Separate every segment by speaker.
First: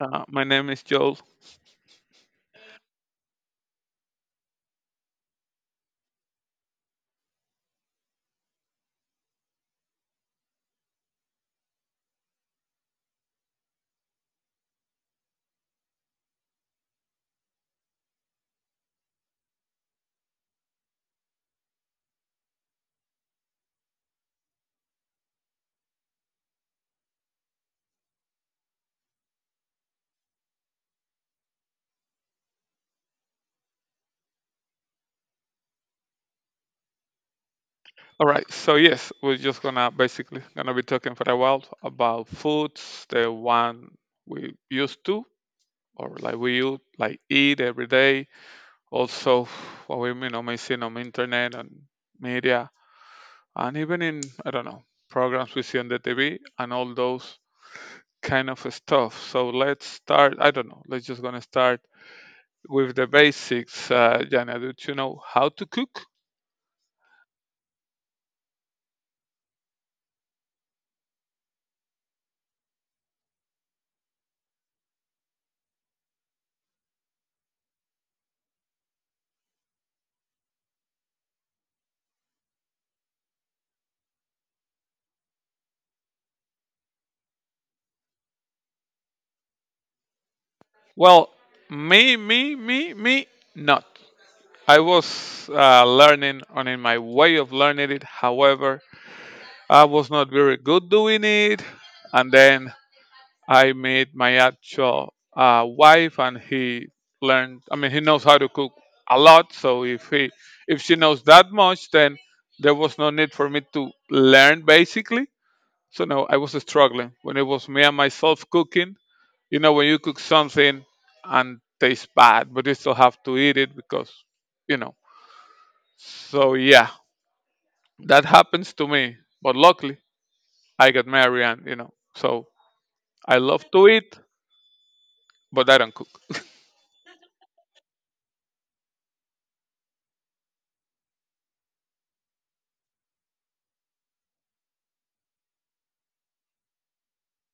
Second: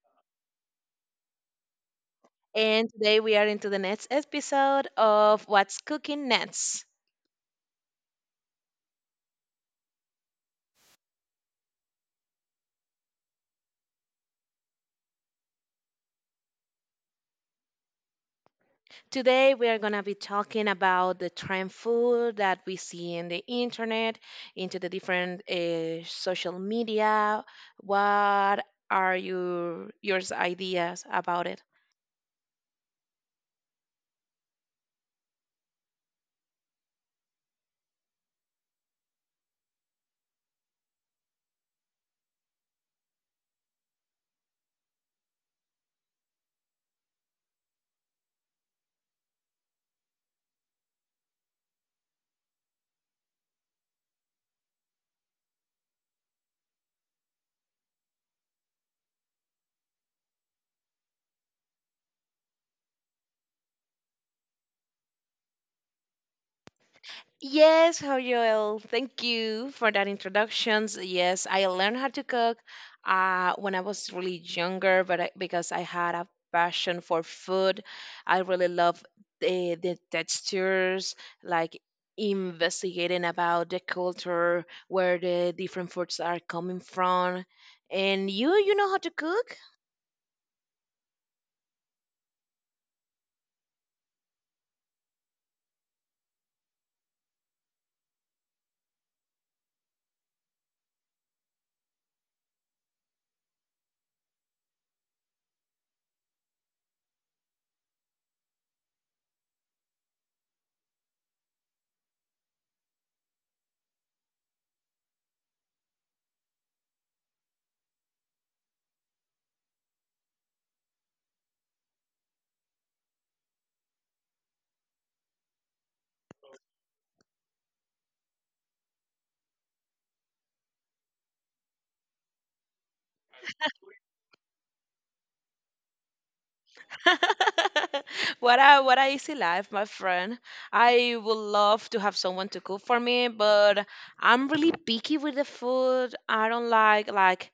Speaker 1: My name is Joel.
Speaker 2: and today we are into the next episode of What's Cooking Next. Today we are going to be talking about the trend food that we see in the internet, into the different social media. What are your ideas about it?
Speaker 1: All right, so yes, we're just gonna basically gonna be talking for a while about foods, the one we used to or like we like eat every day. Also, what we you know may see on internet and media, and even in I don't know programs we see on the TV and all those kind of stuff. So let's start. I don't know. Let's just gonna start with the basics. Jana, do you know how to cook?
Speaker 2: Yes, how Joel. Thank you for that introductions. Yes, I learned how to cook when I was really younger, but because I had a passion for food, I really love the textures, like investigating about the culture, where the different foods are coming from. And you know how to cook?
Speaker 1: Well, me not. I was learning and in my way of learning it. However, I was not very good doing it. And then I met my actual wife, and he learned. I mean, he knows how to cook a lot. So if she knows that much, then there was no need for me to learn basically. So no, I was struggling when it was me and myself cooking. You know, when you cook something and tastes bad, but you still have to eat it because, you know. So yeah, that happens to me. But luckily, I got married and, you know, so I love to eat, but I don't cook.
Speaker 2: What a easy life, my friend. I would love to have someone to cook for me, but I'm really picky with the food. I don't like,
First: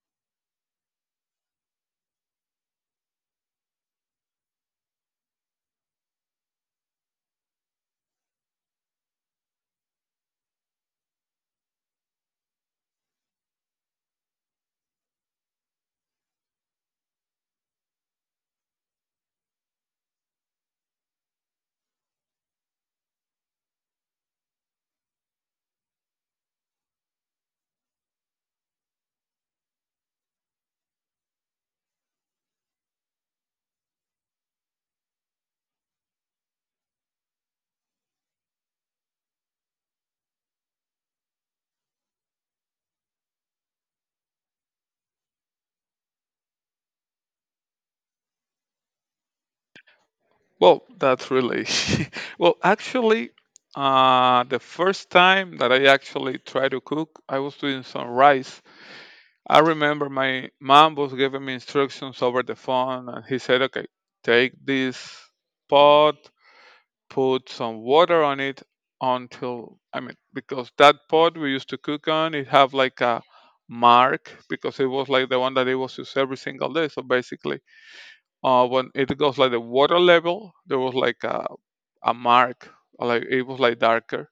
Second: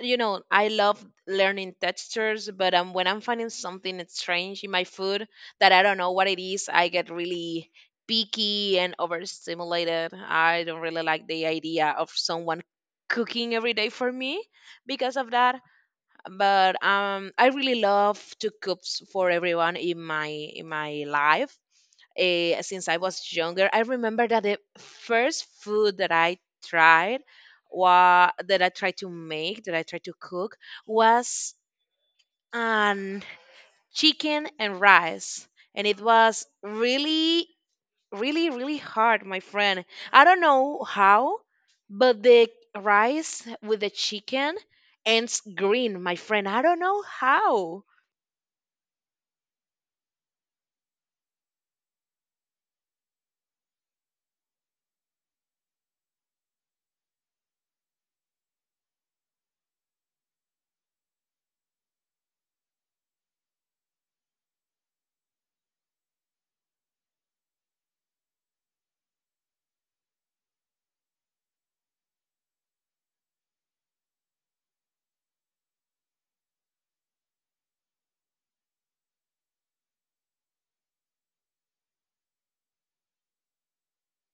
Speaker 2: you know, I love learning textures, but when I'm finding something strange in my food that I don't know what it is, I get really picky and overstimulated. I don't really like the idea of someone cooking every day for me because of that, but I really love to cook for everyone in my life. Since I was younger, I remember that the first food that I tried, that I tried to make, that I tried to cook, was an chicken and rice, and it was really, really, really hard, my friend. I don't know how, but the rice with the chicken ends green, my friend. I don't know how.
Speaker 1: Well, that's really, well, actually, the first time that I actually tried to cook, I was doing some rice. I remember my mom was giving me instructions over the phone, and he said, okay, take this pot, put some water on it until I mean because that pot we used to cook on it have like a mark because it was like the one that it was used every single day. So basically, when it goes like the water level, there was like a mark, like it was like darker.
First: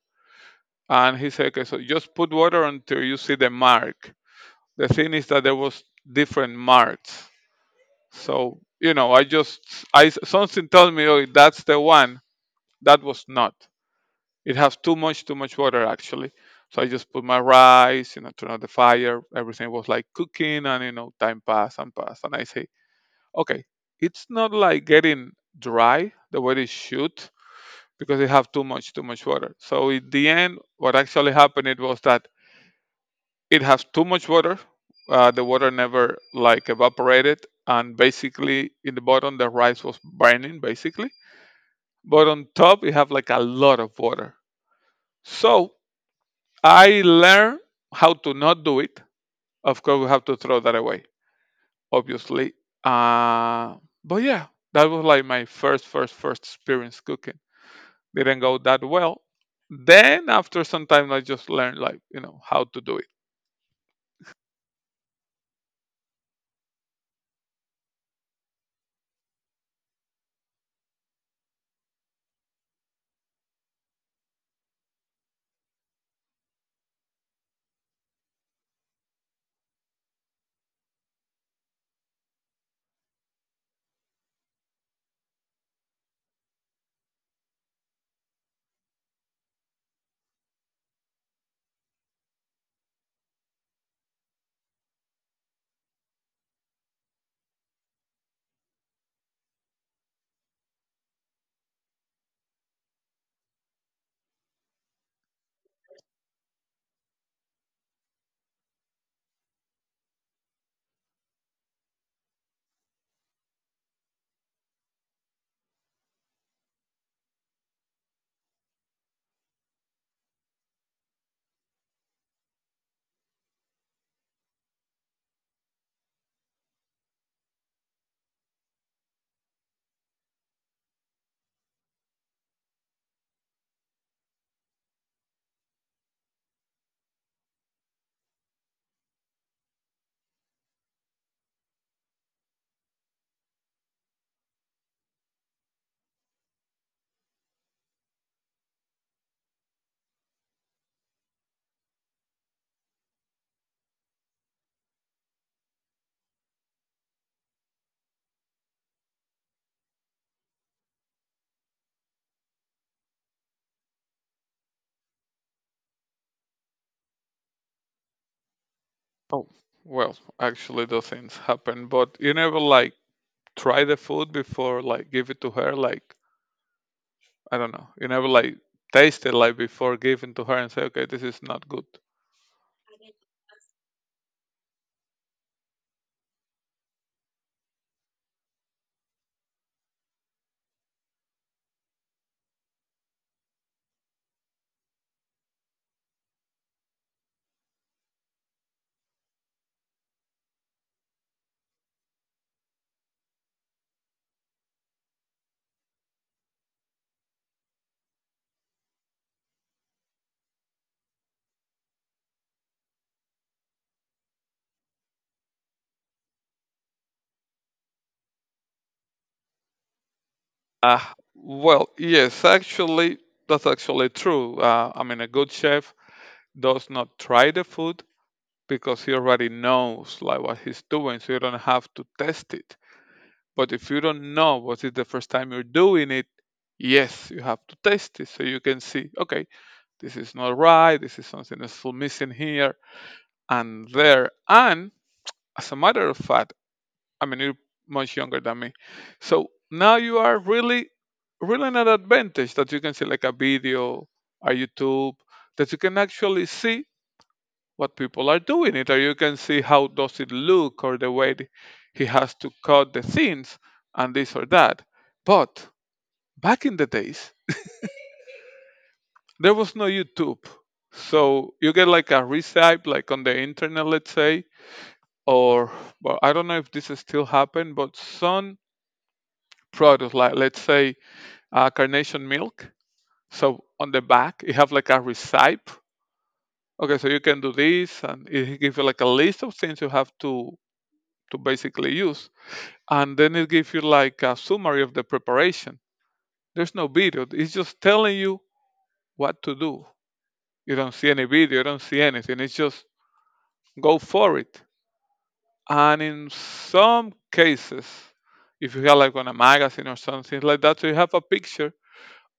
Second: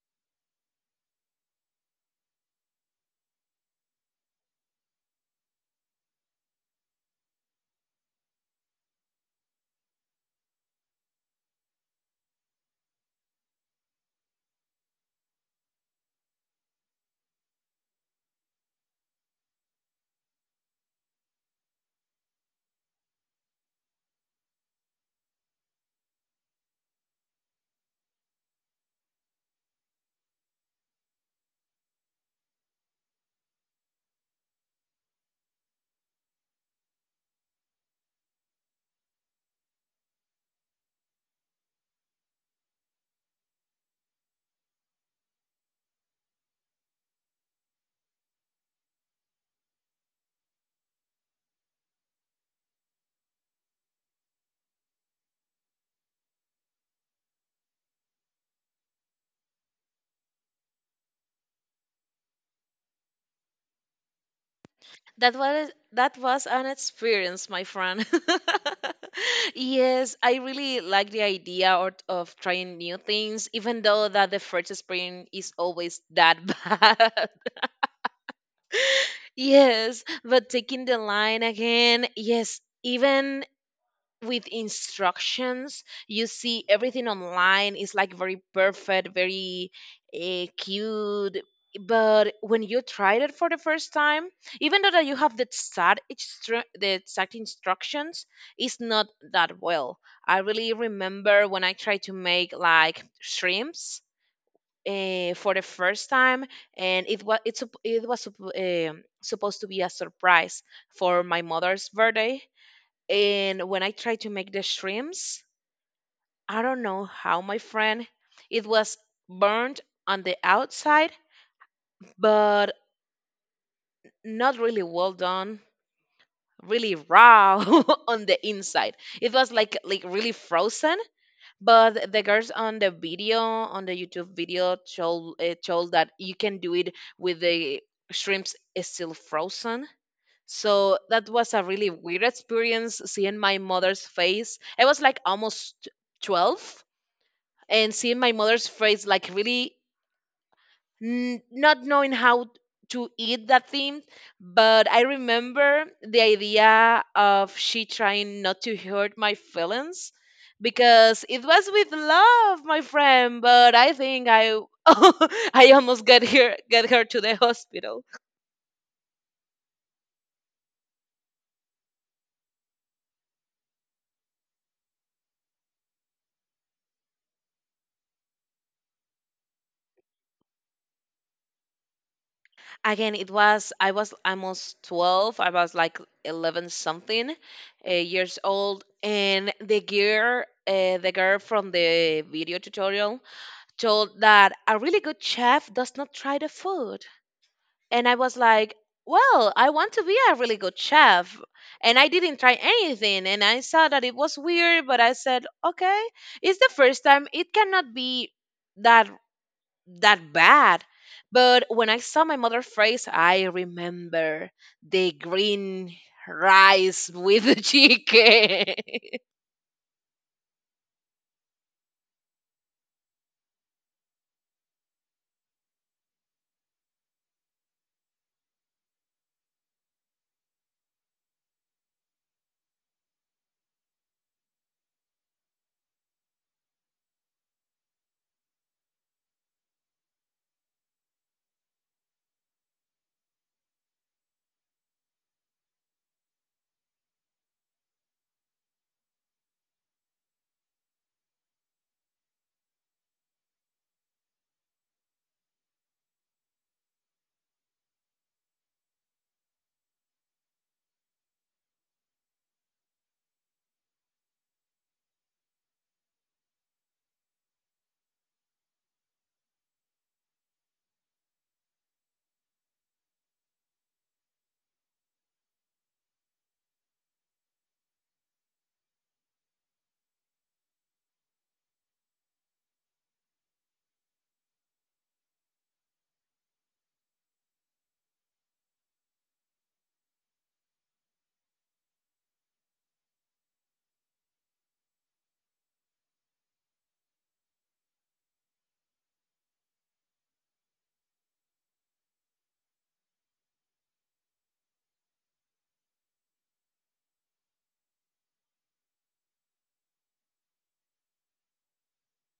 Speaker 1: And he said, okay, so just put water until you see the mark. The thing is that there was different marks. So you know, I just I something tells me, oh, that's the one. That was not. It has too much water actually. So I just put my rice, you know, turn on the fire. Everything was like cooking, and you know, time passed and passed. And I say, okay, it's not like getting dry the way it should because it have too much water. So in the end, what actually happened it was that it has too much water. The water never like evaporated, and basically in the bottom the rice was burning basically. But on top it have like a lot of water. So I learned how to not do it. Of course, we have to throw that away, obviously. Uh, but yeah, that was like my first experience cooking. Didn't go that well. Then after some time, I just learned like you know how to do it.
Speaker 2: That was an experience, my friend. Yes, I really like the idea or of trying new things, even though that the first experience is always that bad. Yes, but taking the line again, yes, even with instructions. You see everything online is like very perfect, very cute. But when you tried it for the first time, even though that you have the exact instructions, it's not that well. I really remember when I tried to make like shrimps for the first time, and it was supposed to be a surprise for my mother's birthday, and when I tried to make the shrimps, I don't know how, my friend, it was burnt on the outside, but not really well done, really raw on the inside. It was like really frozen. But the girls on the video, on the YouTube video, told told that you can do it with the shrimps is still frozen. So that was a really weird experience, seeing my mother's face. I was like almost 12, and seeing my mother's face like really not knowing how to eat that thing. But I remember the idea of she trying not to hurt my feelings because it was with love, my friend, but I think I I almost get her to the hospital.
Speaker 1: Oh, well, actually, those things happen. But you never like try the food before like give it to her. Like I don't know, you never like taste it like before giving to her and say, okay, this is not good.
Speaker 2: Again, it was, I was almost 12, I was like 11 something years old, and the girl from the video tutorial told that a really good chef does not try the food, and I was like, well, I want to be a really good chef, and I didn't try anything, and I saw that it was weird, but I said okay, it's the first time, it cannot be that that bad. But when I saw my mother phrase, I remember the green rice with the chicken.
Speaker 1: Uh, well, yes, actually, that's actually true. I mean, a good chef does not try the food because he already knows like what he's doing, so you don't have to test it. But if you don't know what is the first time you're doing it, yes, you have to test it so you can see, okay, this is not right, this is something that's still missing here and there. And as a matter of fact, I mean, you're much younger than me. So now you are really, really in an advantage that you can see like a video, a YouTube, that you can actually see what people are doing it, or you can see how does it look, or the way he has to cut the things, and this or that. But back in the days, there was no YouTube, so you get like a recipe, like on the internet, let's say, or well, I don't know if this is still happen, but some products, like let's say carnation milk. So on the back, you have like a recipe. Okay, so you can do this, and it gives you like a list of things you have to basically use, and then it gives you like a summary of the preparation. There's no video; it's just telling you what to do. You don't see any video, you don't see anything. It's just go for it. And in some cases, if you have like on a magazine or something like that, so you have a picture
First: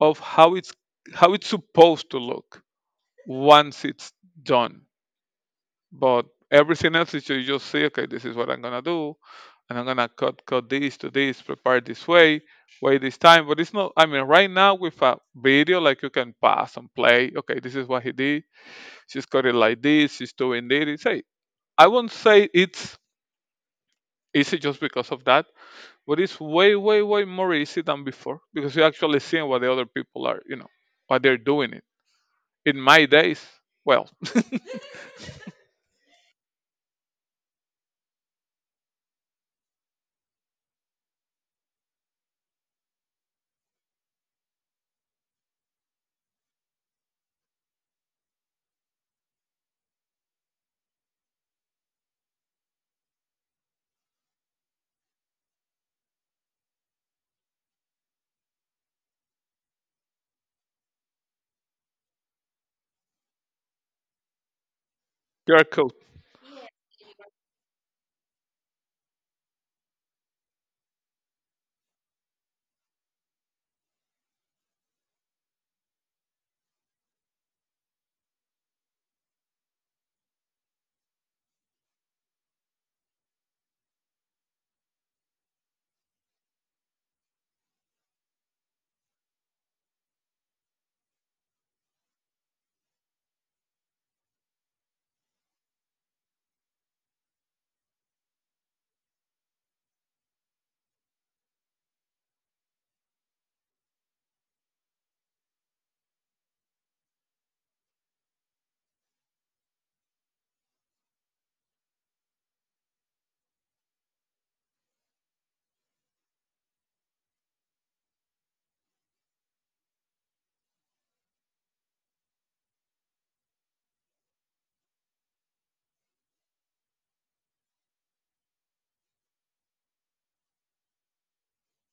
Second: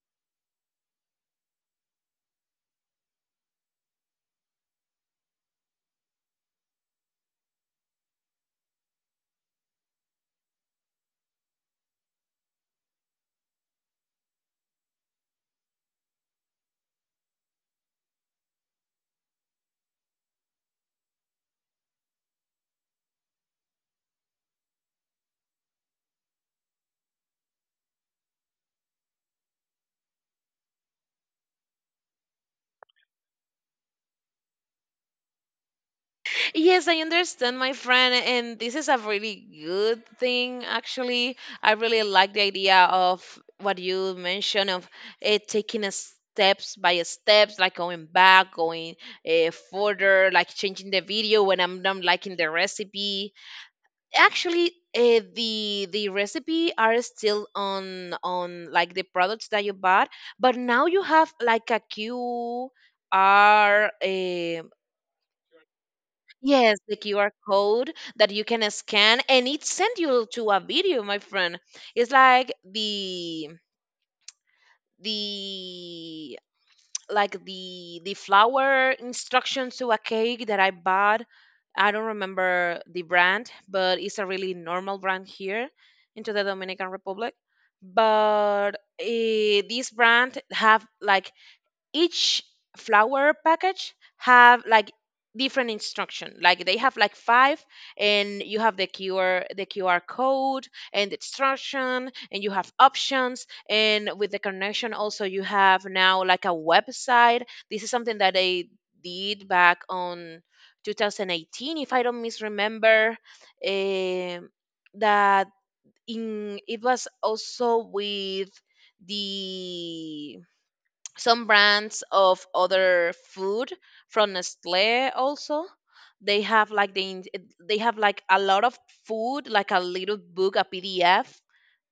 Speaker 1: of how it's supposed to look once it's done. But everything else is you just say, okay, this is what I'm gonna do, and I'm gonna cut this to this, prepare this way, wait this time. But it's not. I mean, right now with a video, like you can pass and play. Okay, this is what he did. She's cut it like this. She's doing this. It's, hey, I won't say it's easy just because of that, but it's way more easy than before because you're actually seeing what the other people are, you know, what they're doing. It in my days, well,
Speaker 2: Yes, I understand, my friend. And this is a really good thing, actually. I really like the idea of what you mentioned of it taking a steps by steps, like going back, going further, like changing the video when I'm not liking the recipe. Actually, the recipe are still on like the products that you bought, but now you have like a qr, um
Speaker 1: you're cool.
Speaker 2: yes, the qr, code that you can scan, and it send you to a video, my friend. It's like the like the flour instructions to a cake that I bought. I don't remember the brand, but it's a really normal brand here into the Dominican Republic. But this brand have like each flower package have like different instruction, like they have like five, and you have the qr, the qr code and the instruction, and you have options, and with the connection also you have now like a website. This is something that I did back on 2018, if I don't misremember. Um, that in it was also with the some brands of other food from Nestle also. They have like they have like a lot of food, like a little book, a PDF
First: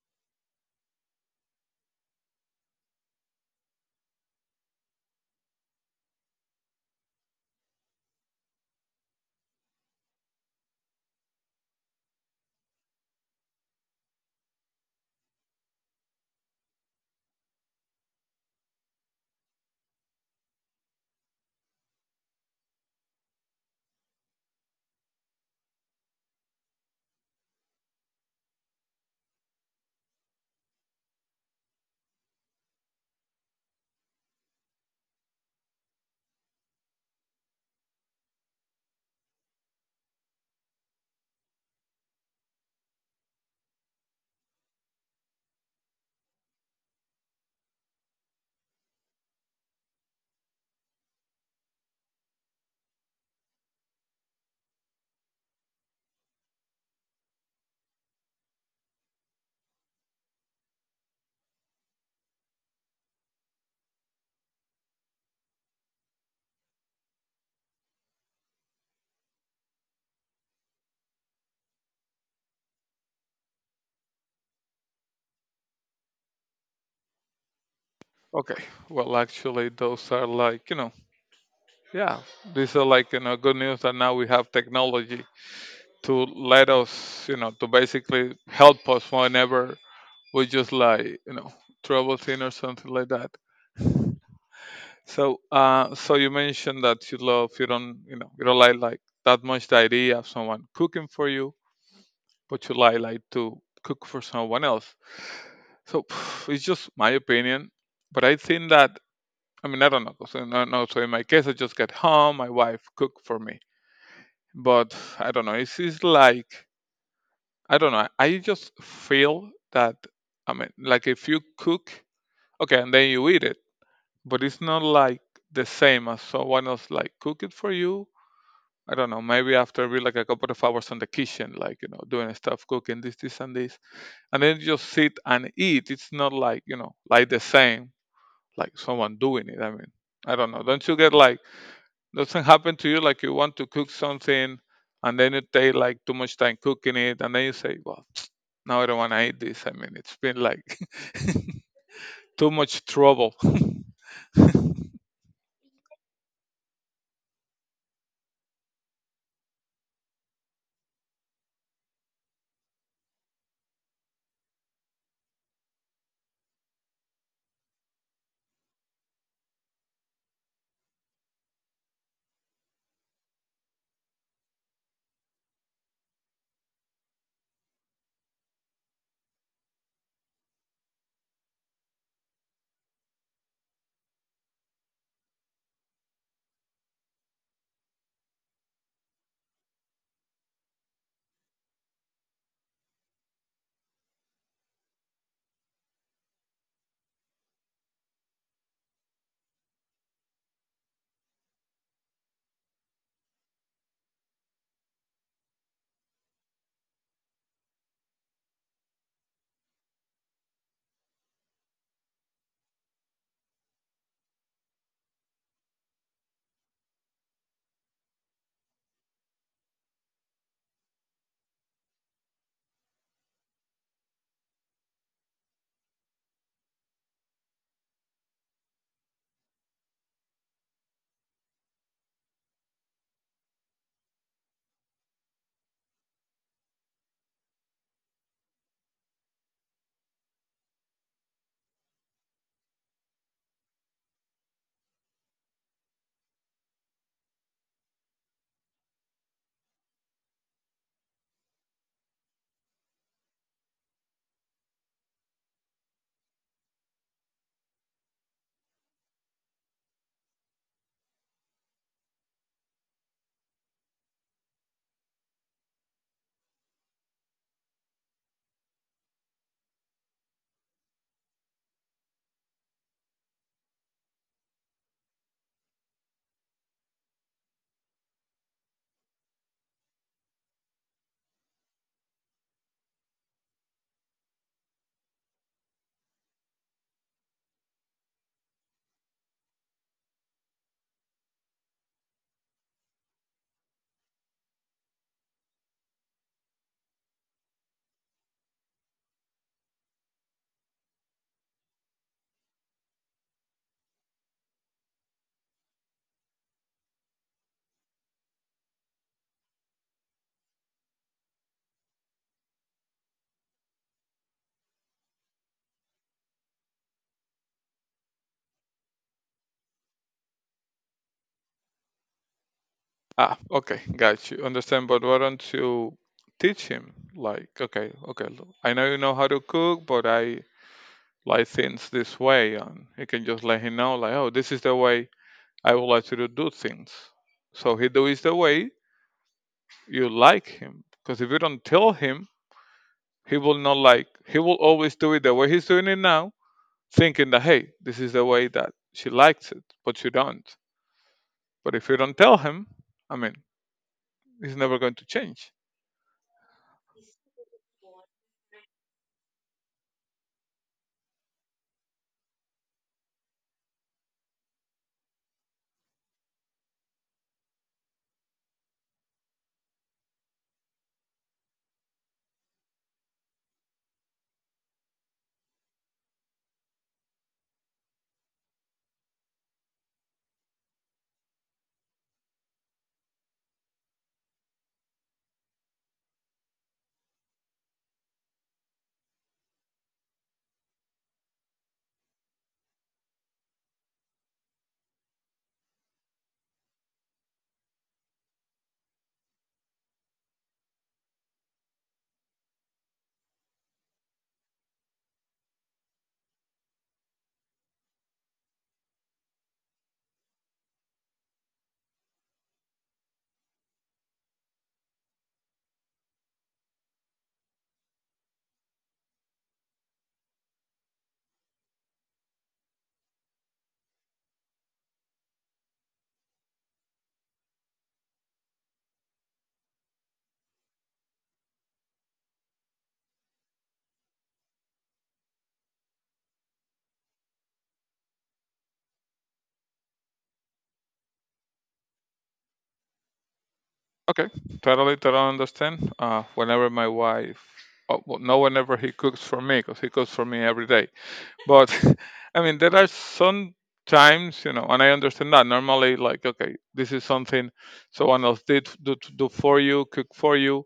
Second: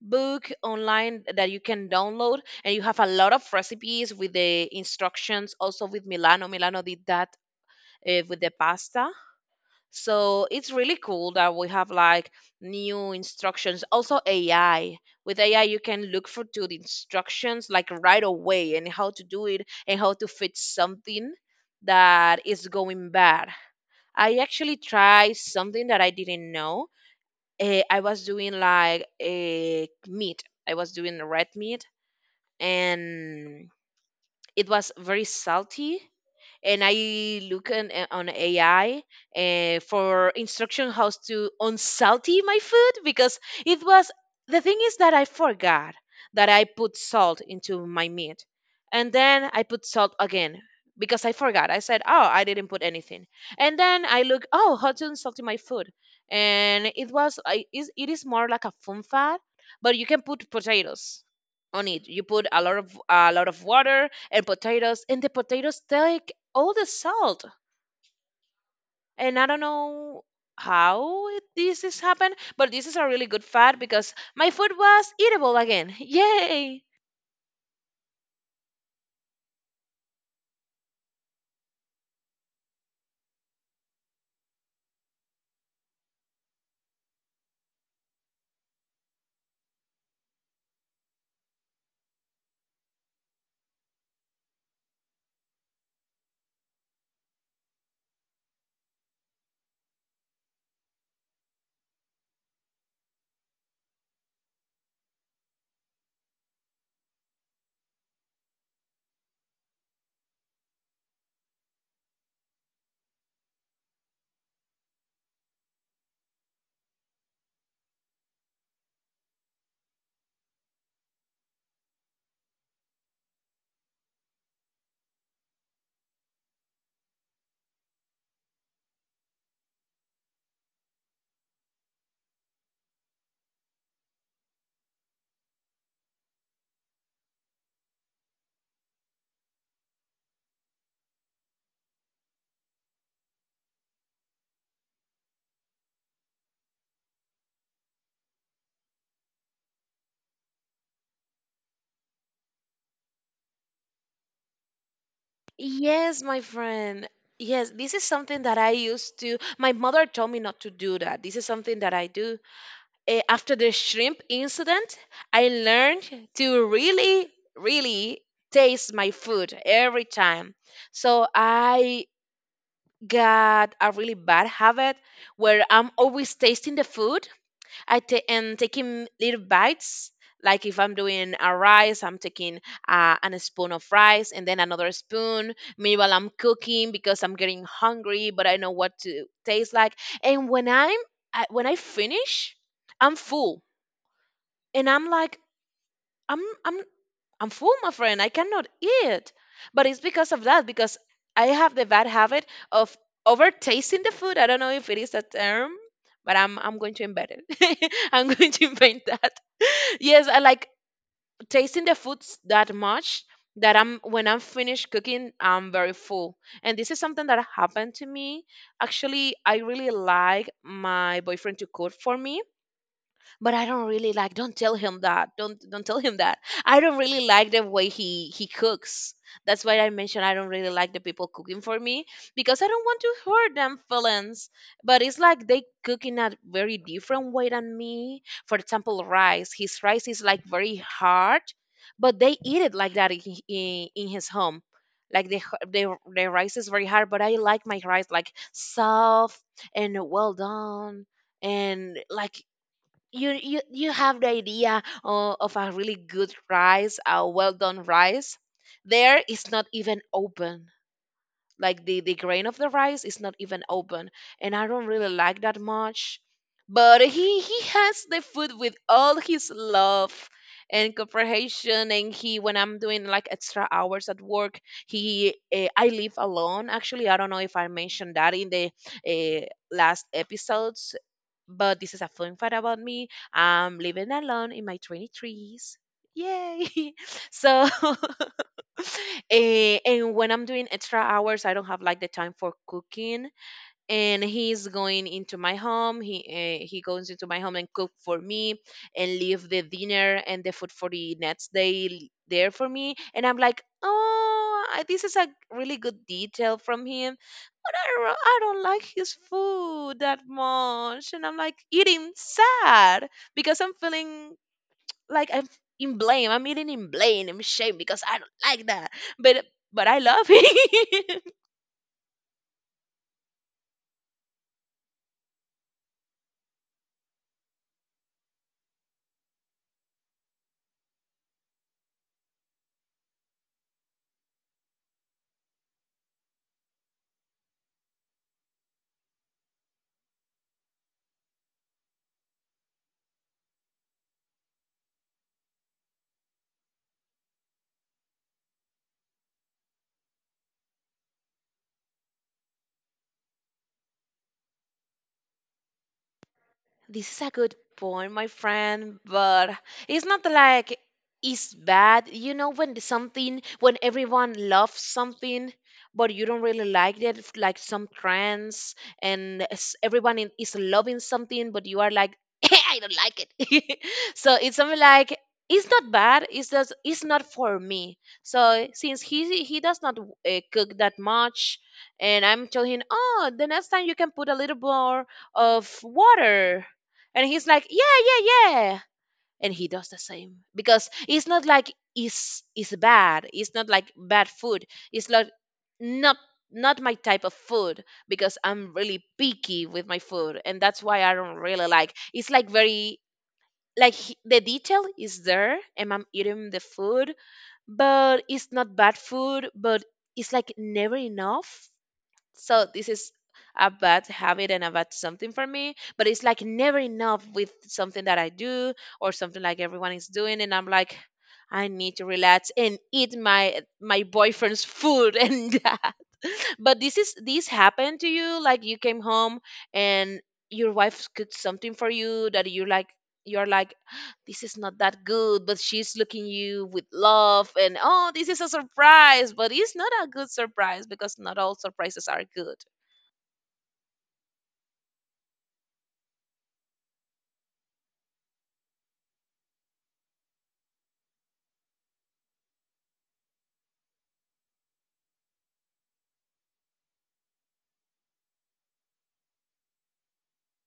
Speaker 2: book online that you can download, and you have a lot of recipes with the instructions. Also with Milano. Milano did that, with the pasta, so it's really cool that we have like new instructions. Also AI. With AI you can look for to the instructions like right away, and how to do it and how to fix something that is going bad. I actually tried something that I didn't know. I was doing like a meat. I was doing red meat, and it was very salty, and I on AI for instruction how to unsalty my food because it was, the thing is that I forgot that I put salt into my meat, and then I put salt again because I forgot. I said, "Oh, I didn't put anything," and then I look, "Oh, how to unsalt my food," and it was, I is, it is more like a fun fat, but you can put potatoes on it. You put a lot of water and potatoes, and the potatoes take all the salt, and I don't know how this has happened, but this is a really good fact because my food was eatable again. Yay.
Speaker 1: Okay. Well, actually, those are like, you know, yeah, these are like, you know, good news that now we have technology to let us, you know, to basically help us whenever we just like, you know, troubleshooting or something like that. So, so you mentioned that you love, you don't, you know, you don't like that much the idea of someone cooking for you, but you like to cook for someone else. So, it's just my opinion, but I think that I mean, I don't know. So, no, no. So in my case, I just get home. My wife cook for me. But I don't know. It's like I don't know. I just feel that I mean, like if you cook, okay, and then you eat it, but it's not like the same as someone else like cook it for you. I don't know. Maybe after be like a couple of hours in the kitchen, like you know, doing stuff, cooking this, this, and this, and then you just sit and eat. It's not like you know, like the same, like someone doing it. I mean, I don't know. Don't you get like doesn't happen to you like you want to cook something and then you take like too much time cooking it and then you say, well, now I don't want to eat this. I mean, it's been like too much trouble.
Speaker 2: Yes, my friend, yes, this is something that I used to, my mother told me not to do that, this is something that I do. After the shrimp incident, I learned to really, really taste my food every time, so I got a really bad habit where I'm always tasting the food. I take, and taking little bites. Like if I'm doing a rice, I'm taking an spoon of rice, and then another spoon. Meanwhile, I'm cooking because I'm getting hungry, but I know what to taste like. And when I finish, I'm full, and I'm like I'm I'm I'm full, my friend. I cannot eat, but it's because of that, because I have the bad habit of over tasting the food. I don't know if it is a term, but I'm going to embed it. I'm going to invent that. Yes, I like tasting the foods that much that I'm when I'm finished cooking, I'm very full. And this is something that happened to me. Actually, I really like my boyfriend to cook for me, but I don't really like, don't tell him that. Don't tell him that. I don't really like the way he cooks. That's why I mentioned I don't really like the people cooking for me because I don't want to hurt them feelings. But it's like they cook in a very different way than me. For example, rice. His rice is like very hard, but they eat it like that in in his home. Like the, h- the rice is very hard, but I like my rice like soft and well done, and like you have the idea of a really good rice, a well done rice. There it's not even open. Like the grain of the rice is not even open, and I don't really like that much. But he has the food with all his love and comprehension. And he, when I'm doing like extra hours at work, he I live alone actually, I don't know if I mentioned that in the uh, last episode, but this is a fun fact about me. I'm living alone in my 23s. Yay! So, and when I'm doing extra hours, I don't have like the time for cooking, and he goes into my home and cook for me and leave the dinner and the food for the next day there for me, and I'm like, oh, this is a really good detail from him, but I don't like his food that much, and I'm like eating sad because I'm feeling like I'm in blame, I'm eating in blame, I'm ashamed because I don't like that, but but I love him.
Speaker 1: Ah, okay, got you. Understand, but why don't you teach him? Like, okay, look, I know you know how to cook, but I like things this way, and you can just let him know, like, oh, this is the way I would like you to do things. So he do is the way you like him, because if you don't tell him, he will not like, he will always do it the way he's doing it now, thinking that, hey, this is the way that she likes it, but you don't. But if you don't tell him, I mean, he's never going to change.
Speaker 2: This is a good point, my friend, but it's not like it's bad. You know, when something, when everyone loves something, but you don't really like it, like some trends, and everyone is loving something, but you are like, I don't like it. So it's something like, it's not bad. It's just it's not for me. So since he does not cook that much, and I'm telling him, oh, the next time you can put a little more of water, and he's like, yeah, yeah, yeah. And he does the same because it's not like it's bad. It's not like bad food. It's like not not my type of food because I'm really picky with my food, and that's why I don't really like. It's like very like the detail is there, and I'm eating the food, but it's not bad food, but it's like never enough. So this is a bad habit and a bad something for me, but it's like never enough with something that I do or something like everyone is doing, and I'm like, I need to relax and eat my boyfriend's food. And that, but this happened to you, like you came home and your wife cooked something for you that you're like, this is not that good, but she's looking you with love, and oh, this is a surprise, but it's not a good surprise because not all surprises are good.
Speaker 1: Okay, totally understand. Whenever my wife, oh, well, no, whenever he cooks for me, because he cooks for me every day. But I mean, there are some times, you know, and I understand that. Normally, like, okay, this is something someone else did do for you, cook for you,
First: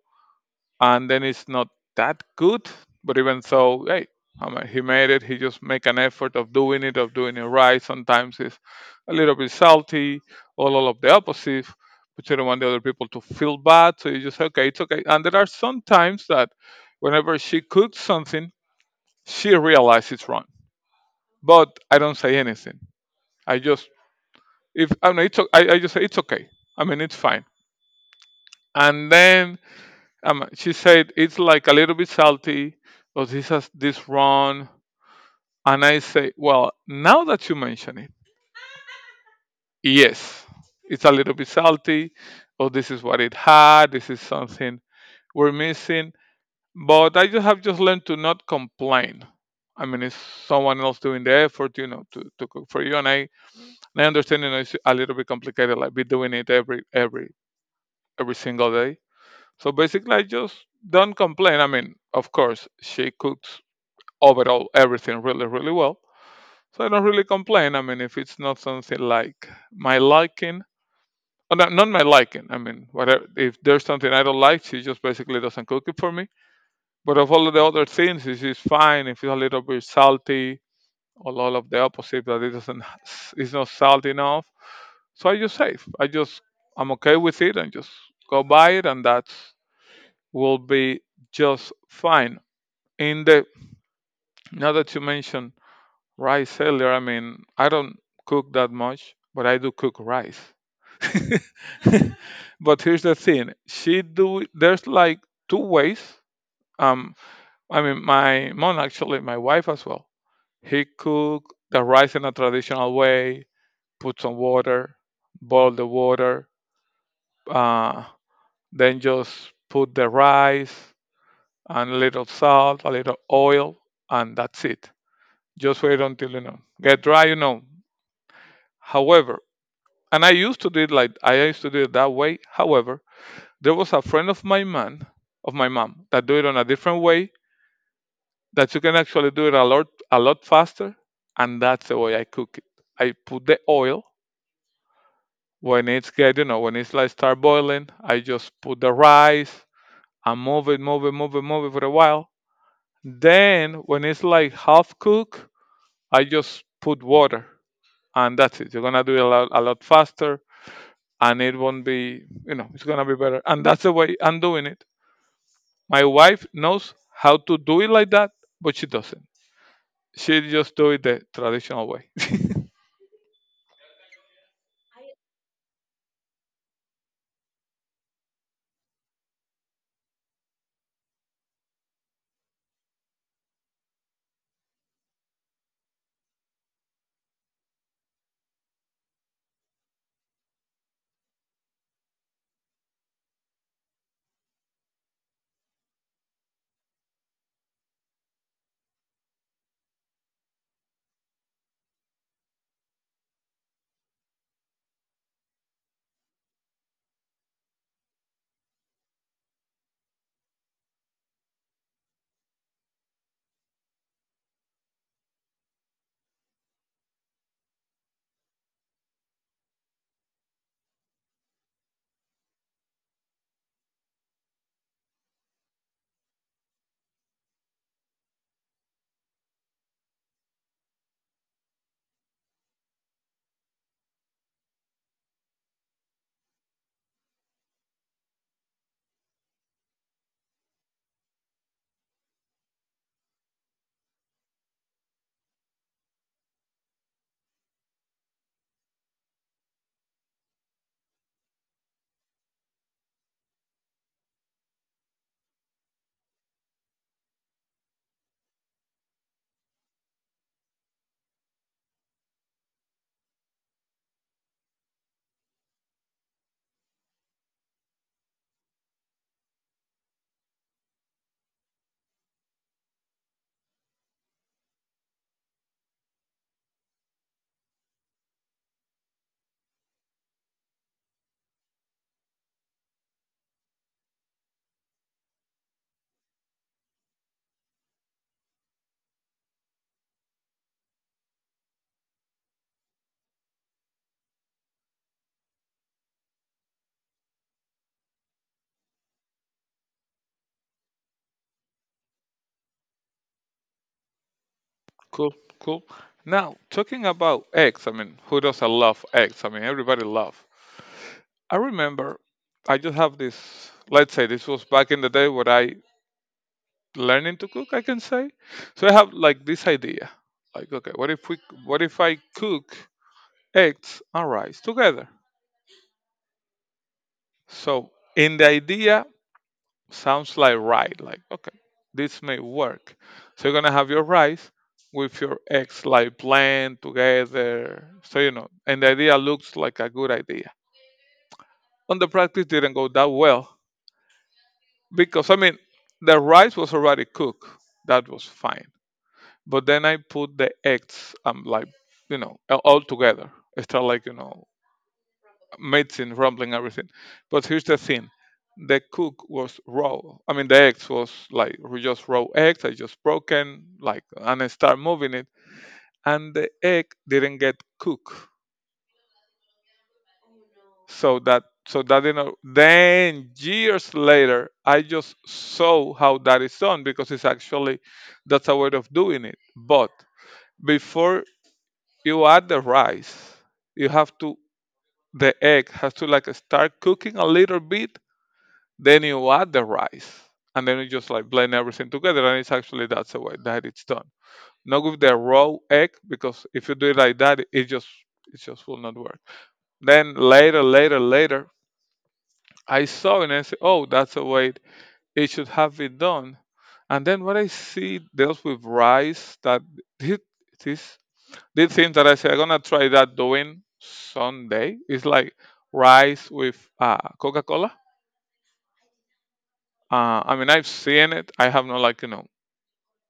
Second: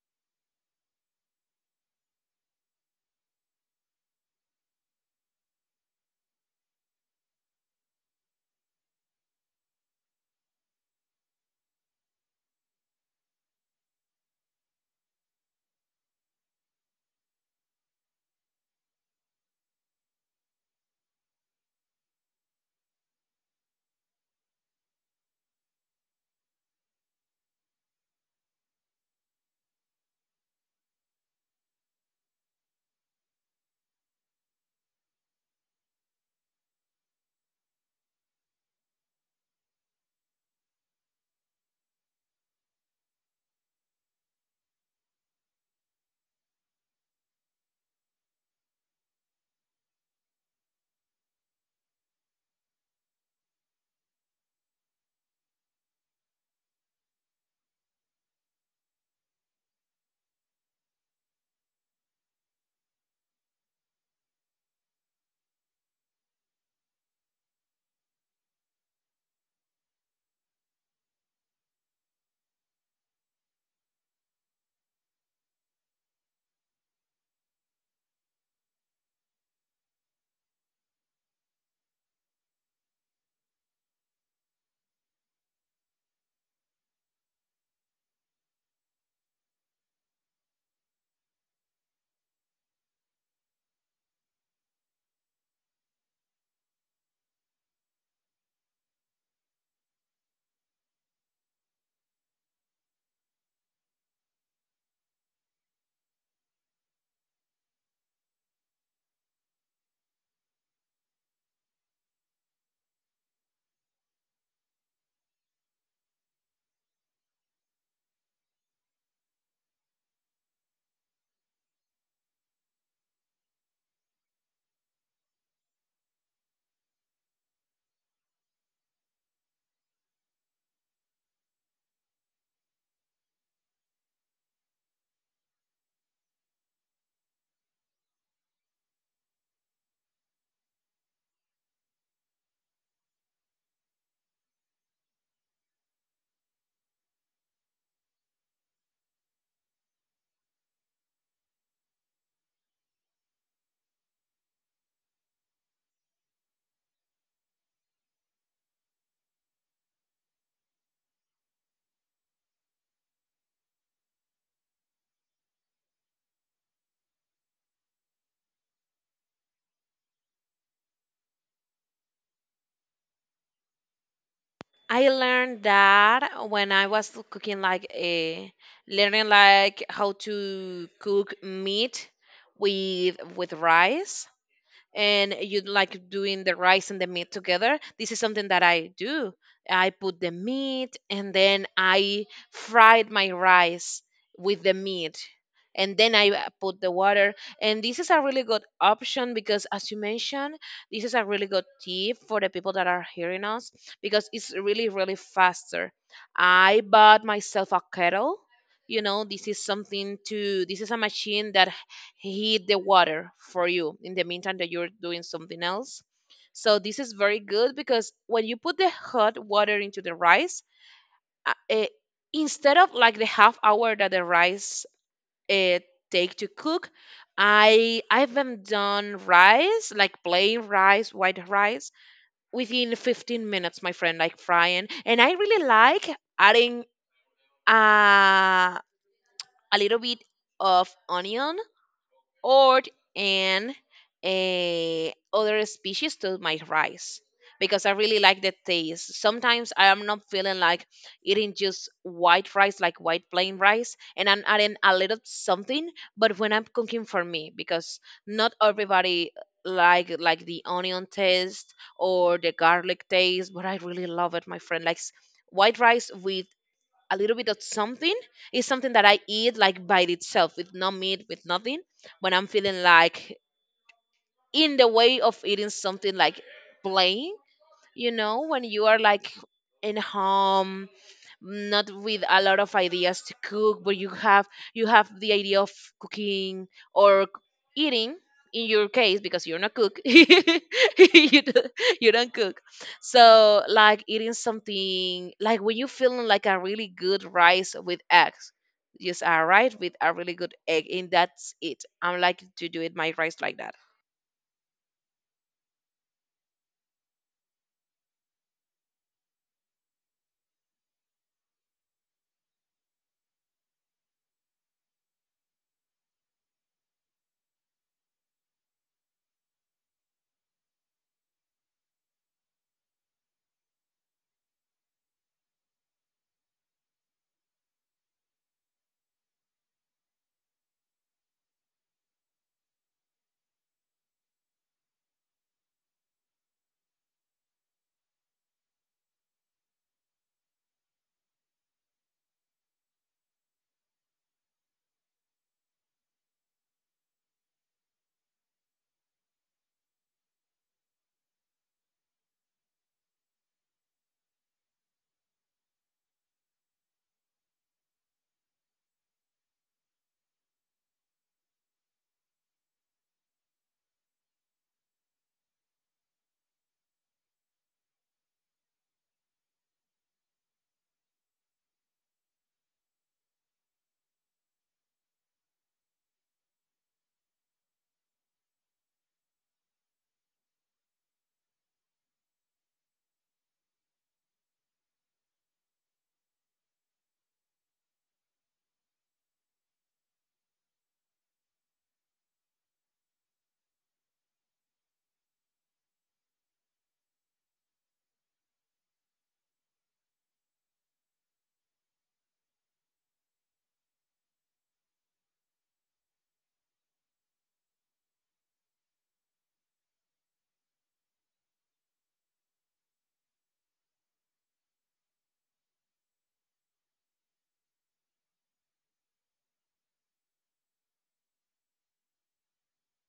Speaker 1: and then it's not that good. But even so, hey, I mean, he made it. He just make an effort of doing it right. Sometimes it's a little bit salty, all of the opposite. But you don't want the other people to feel bad, so you just okay, it's okay. And there are some times that whenever she cooks something, she realizes it's wrong. But I don't say anything. I just if I mean, I just say it's okay. I mean, it's fine. And then she said it's like a little bit salty, or this has this wrong. And I say, well, now that you mention it, yes, it's a little bit salty, or this is what it had. This is something we're missing. But I just have just learned to not complain. I mean, it's someone else doing the effort, you know, to cook for you. And I understand, you know, it's a little bit complicated, like be doing it every every single day. So basically, I just don't complain. I mean, of course, she cooks overall everything really, really well. So I don't really complain. I mean, if it's not something like my liking, or not my liking, I mean, whatever, if there's something I don't like, she just basically doesn't cook it for me. But of all of the other things, it's just fine. If it's a little bit salty, or all of the opposite, that it doesn't, it's not salty enough. So I just save. I just, I'm okay with it and just go buy it, and that will be just fine. In the, now that you mention. Rice earlier. I mean, I don't cook that much, but I do cook rice. But here's the thing: she do. There's like two ways. Um, I mean, my mom actually, my wife as well. He cook the rice in a traditional way. Put some water, boil the water, uh, then just put the rice and a little salt, a little oil, and that's it. Just wait until you know get dry. You know. However, and I used to do it like I used to do it that way. However, there was a friend of my man, of my mom, that do it on a different way that you can actually do it a lot faster, and that's the way I cook it. I put the oil when it's get, you know, when it's like start boiling. I just put the rice and move it for a while. Then when it's like half cooked, I just put water, and that's it. You're gonna do it a lot faster and it won't be you know it's gonna be better and that's the way I'm doing it. My wife knows how to do it like that, but she doesn't. She just do it the traditional way.
Speaker 2: I learned that when I was cooking like a learning like how to cook meat with rice, and you like doing the rice and the meat together. This is something that I do. I put the meat and then I fried my rice with the meat, and then I put the water. And this is a really good option because, as you mentioned, this is a really good tip for the people that are hearing us because it's really, really faster. I bought myself a kettle. You know, this is something to, this is a machine that heat the water for you in the meantime that you're doing something else. So this is very good because when you put the hot water into the rice, uh, eh, instead of like the half hour that the rice uh, take to cook, I've been done rice, like plain rice, white rice within 15 minutes, my friend, like frying. And I really like adding uh, a little bit of onion or in a other species to my rice because I really like the taste. Sometimes I am not feeling like eating just white rice, like white plain rice, and I'm adding a little something. But when I'm cooking for me, because not everybody like the onion taste or the garlic taste, but I really love it, my friend. Like white rice with a little bit of something is something that I eat like by itself with no meat, with nothing. When I'm feeling like in the way of eating something like plain, you know, when you are like in home, not with a lot of ideas to cook, but you have the idea of cooking or eating, in your case, because you're not cook. You don't cook. So like eating something like when you're feeling like a really good rice with eggs, just a rice with a really good egg, and that's it. I'm like to do it my rice like that.
Speaker 1: Cool. Cool. Now talking about eggs, I mean, who doesn't love eggs? I mean, everybody love. I remember I just have this, let's say, this was back in the day when I learning to cook, I can say. So I have like this idea, like okay, what if I cook eggs and rice together? So in the idea sounds like right. Like, okay, this may work. So you're gonna have your rice with your eggs like blend together. So you know, and the idea looks like a good idea. On the practice didn't go that well because I mean the rice was already cooked. That was fine. But then I put the eggs like you know all together. It's not like you know medicine, rumbling, everything. But here's the thing: the cook was raw. I mean, the eggs was like just raw eggs. I just broken like and I start moving it, and the egg didn't get cooked. So that so that didn't. Then years later, I just saw how that is done because it's actually that's a way of doing it. But before you add the rice, you have to the egg has to like start cooking a little bit. Then you add the rice, and then you just like blend everything together, and it's actually that's the way that it's done. Not with the raw egg, because if you do it like that, it just will not work. Then later, I saw it and I said, oh, that's the way it should have been done. And then what I see deals with rice that did this these things that I say I'm gonna try that doing Sunday. It's like rice with Coca Cola. I mean, I've seen it. I have not like you know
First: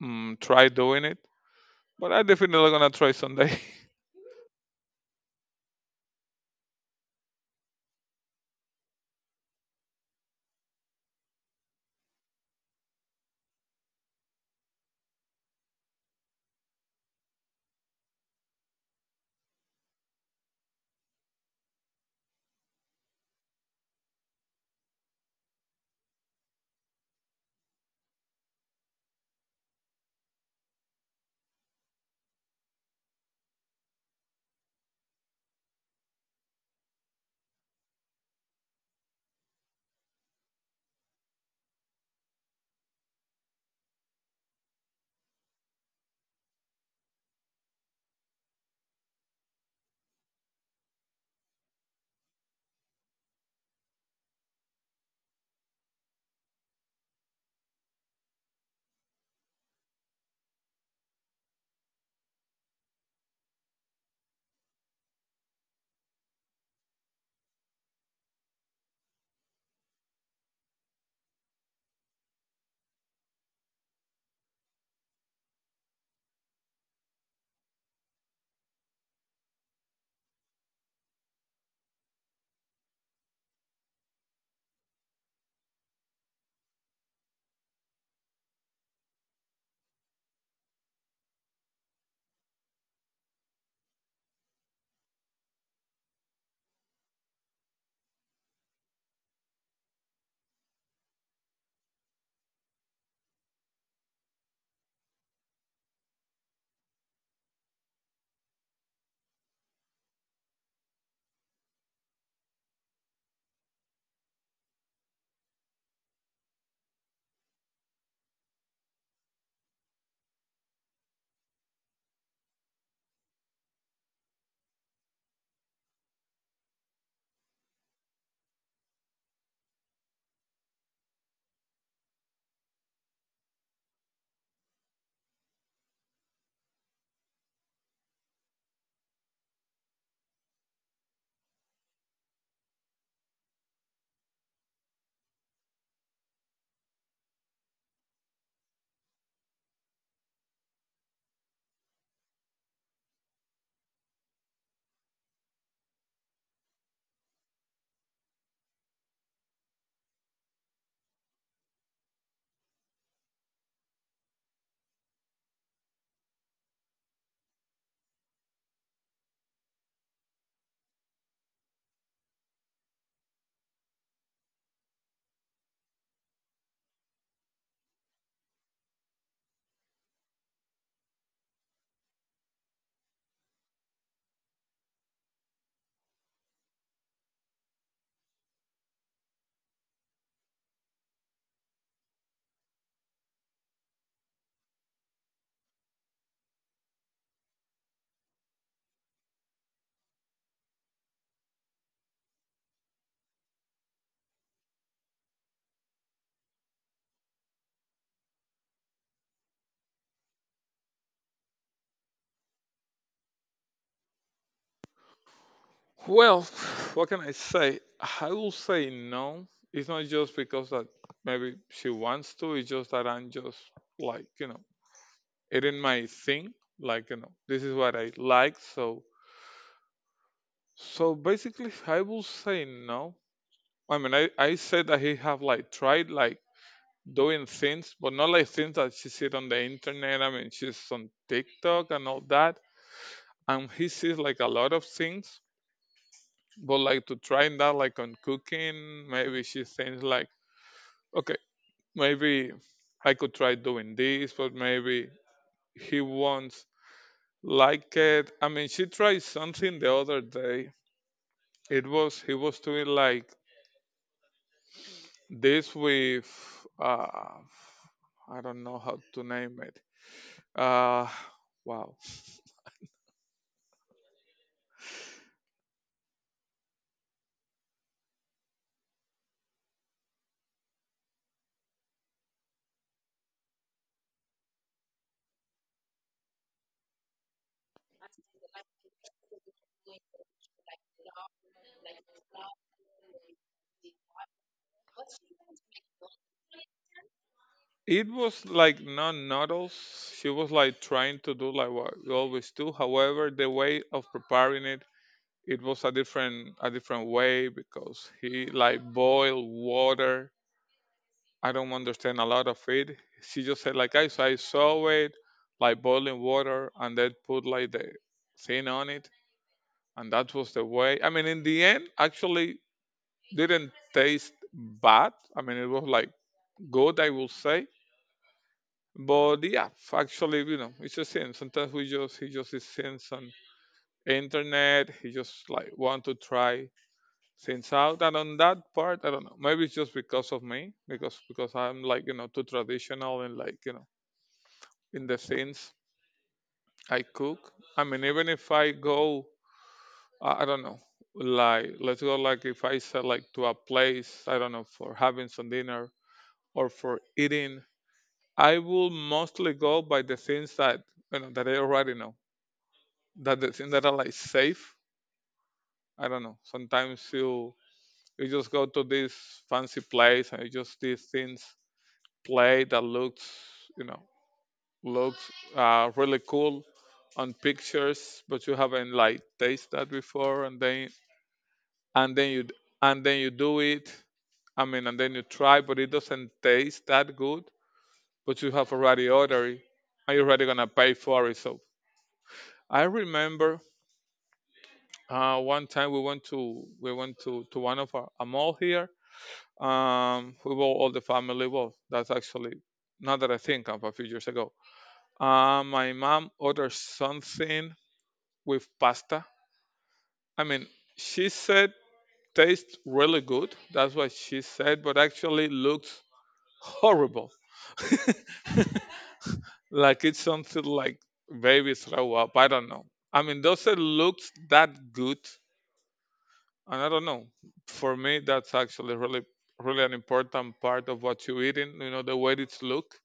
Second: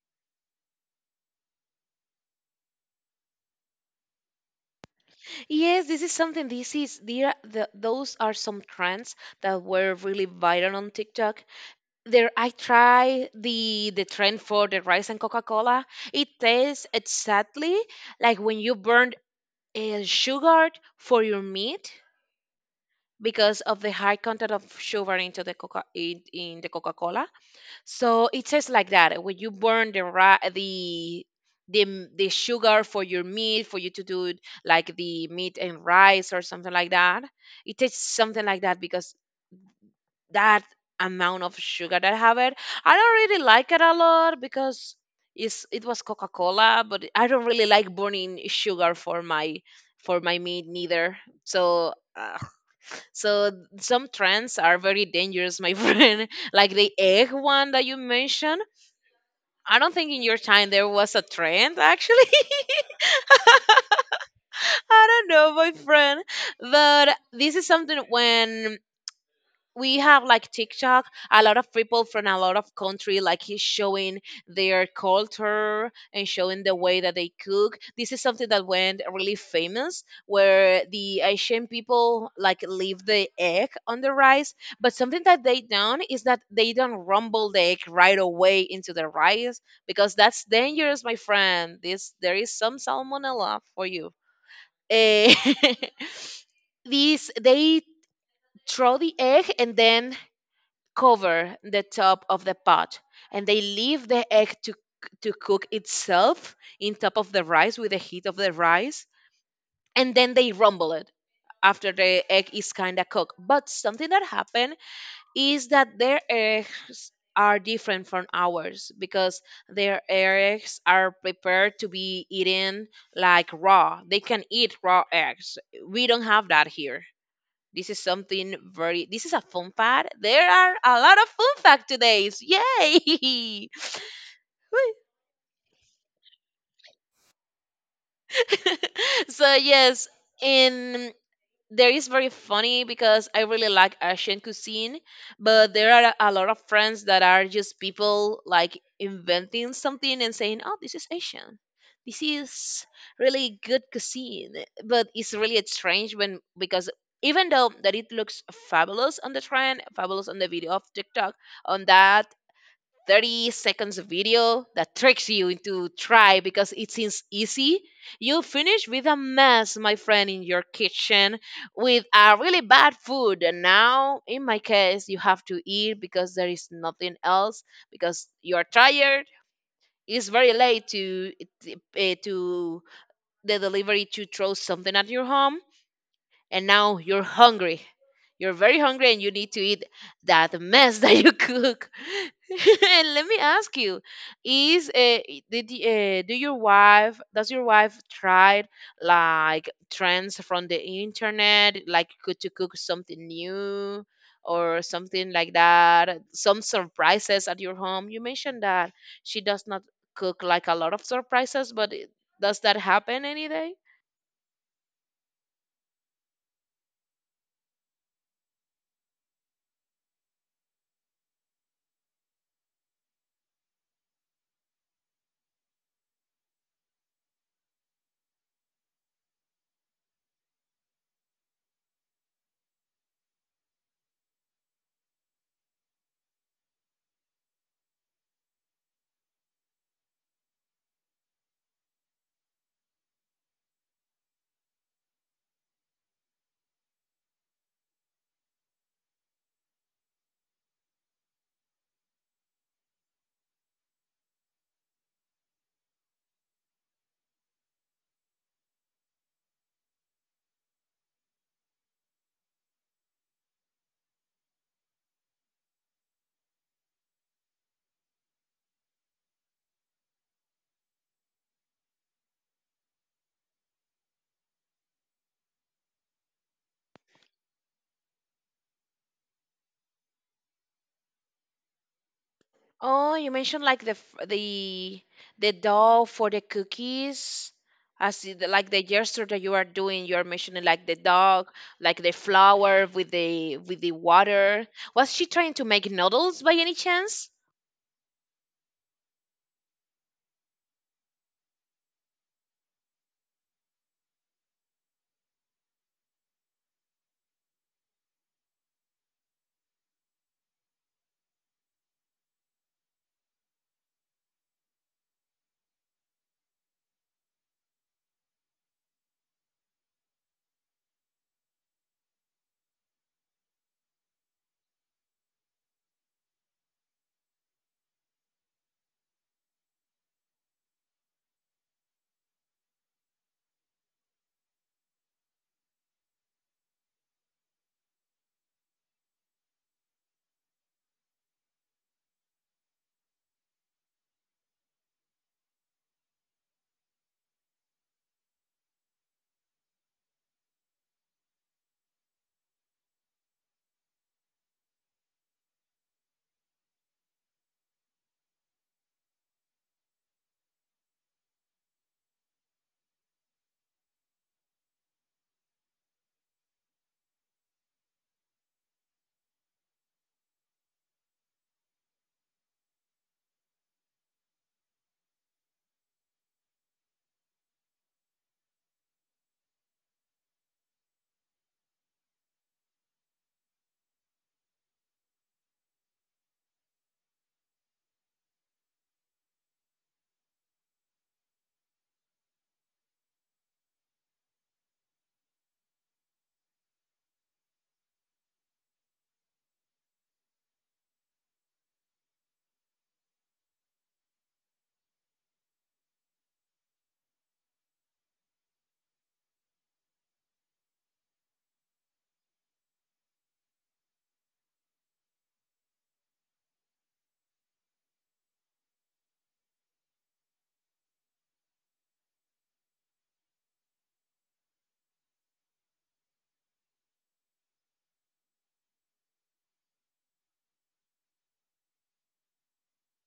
Speaker 1: try doing it, but I definitely gonna try someday.
Speaker 2: Yes, this is something. The those are some trends that were really viral on TikTok. There I try the trend for the rice and Coca-Cola. It tastes exactly like when you burned sugar for your meat because of the high content of sugar into in the Coca-Cola. So it tastes like that when you burn the ri- the m- the sugar for your meat for you to do like the meat and rice or something like that. It tastes something like that because that amount of sugar that I have it. I don't really like it a lot because it was Coca Cola, but I don't really like burning sugar for my meat neither. So uh, so some trends are very dangerous, my friend. Like the egg one that you mentioned. I don't think in your time there was a trend actually. I don't know, my friend. But this is something when we have like TikTok, a lot of people from a lot of country like is showing their culture and showing the way that they cook. This is something that went really famous where the Asian people like leave the egg on the rice, but something that they don't is that they don't rumble the egg right away into the rice because that's dangerous, my friend. This there is some salmonella for you. Eh, these they throw the egg and then cover the top of the pot, and they leave the egg to cook itself in top of the rice with the heat of the rice, and then they rumble it after the egg is kind of cooked. But something that happened is that their eggs are different from ours because their eggs are prepared to be eaten like raw. They can eat raw eggs. We don't have that here. This is something very, this is a fun fact. There are a lot of fun fact today. Yay! So yes, in there is very funny because I really like Asian cuisine, but there are a lot of friends that are just people like inventing something and saying, "Oh, this is Asian. This is really good cuisine." But it's really strange when because even though that it looks fabulous on the trend, fabulous on the video of TikTok, on that 30 seconds of video that tricks you into try because it seems easy. You finish with a mess, my friend, in your kitchen with a really bad food. And now, in my case, you have to eat because there is nothing else because you are tired. It's very late to uh, to the delivery to throw something at your home, and now you're hungry. You're very hungry and you need to eat that mess that you cook. And let me ask you, is do your wife, does your wife try like trends from the internet, like could to cook something new or something like that, some surprises at your home? You mentioned that she does not cook like a lot of surprises, but does that happen any day?
Speaker 1: Well, what can I say? I will say no. It's not just because that maybe she wants to. It's just that I'm just like you know, it in my thing. Like you know, this is what I like. So so basically, I will say no. I mean, I said that he have like tried like doing things, but not like things that she sees on the internet. I mean, she's on TikTok and all that, and he sees like a lot of things. But like to try that, like on cooking, maybe she thinks like, okay, maybe I could try doing this, but maybe he won't like it. I mean, she tried something the other day. It was he was doing like this with uh, I don't know how to name it. Uh, wow.
Speaker 2: Oh, you mentioned like the dough for the cookies. As the, like the gesture that you are doing. You are mentioning like the dog, like the flour with the water. Was she trying to make noodles by any chance?
Speaker 1: It was like not noodles. She was like trying to do like what we always do. However, the way of preparing it, it was a different way because he like boiled water. I don't understand a lot of it. She just said like I so I saw it like boiling water and then put like the thing on it and that was the way. I mean in the end actually didn't taste bad. I mean it was like good, I will say. But yeah, actually, you know, it's a sin. Sometimes we just he just is sins on internet. He just like want to try things out. And on that part, I don't know. Maybe it's just because of me, because I'm like you know too traditional and like you know in the things I cook. I mean, even if I go, I don't know, like let's go like if I said like to a place, I don't know, for having some dinner or for eating, I will mostly go by the things that you know that I already know, that the things that are like safe. I don't know. Sometimes you just go to this fancy place and you just these things play that looks you know looks really cool on pictures, but you haven't like tasted that before, and then and then you d- and then you do it. I mean, and then you try, but it doesn't taste that good. But you have already ordered it, and you're already gonna pay for it. So I remember one time we went to one of our a mall here. We bought all the family well. That's actually now that I think of a few years ago. My mom ordered something with pasta. I mean, she said tastes really good. That's what she said, but actually looks horrible. Like it's something like baby throw up. I don't know. I mean, does it look that good? And I don't know. For me, that's actually really, really an important part of what you eating. You know, the way it's look.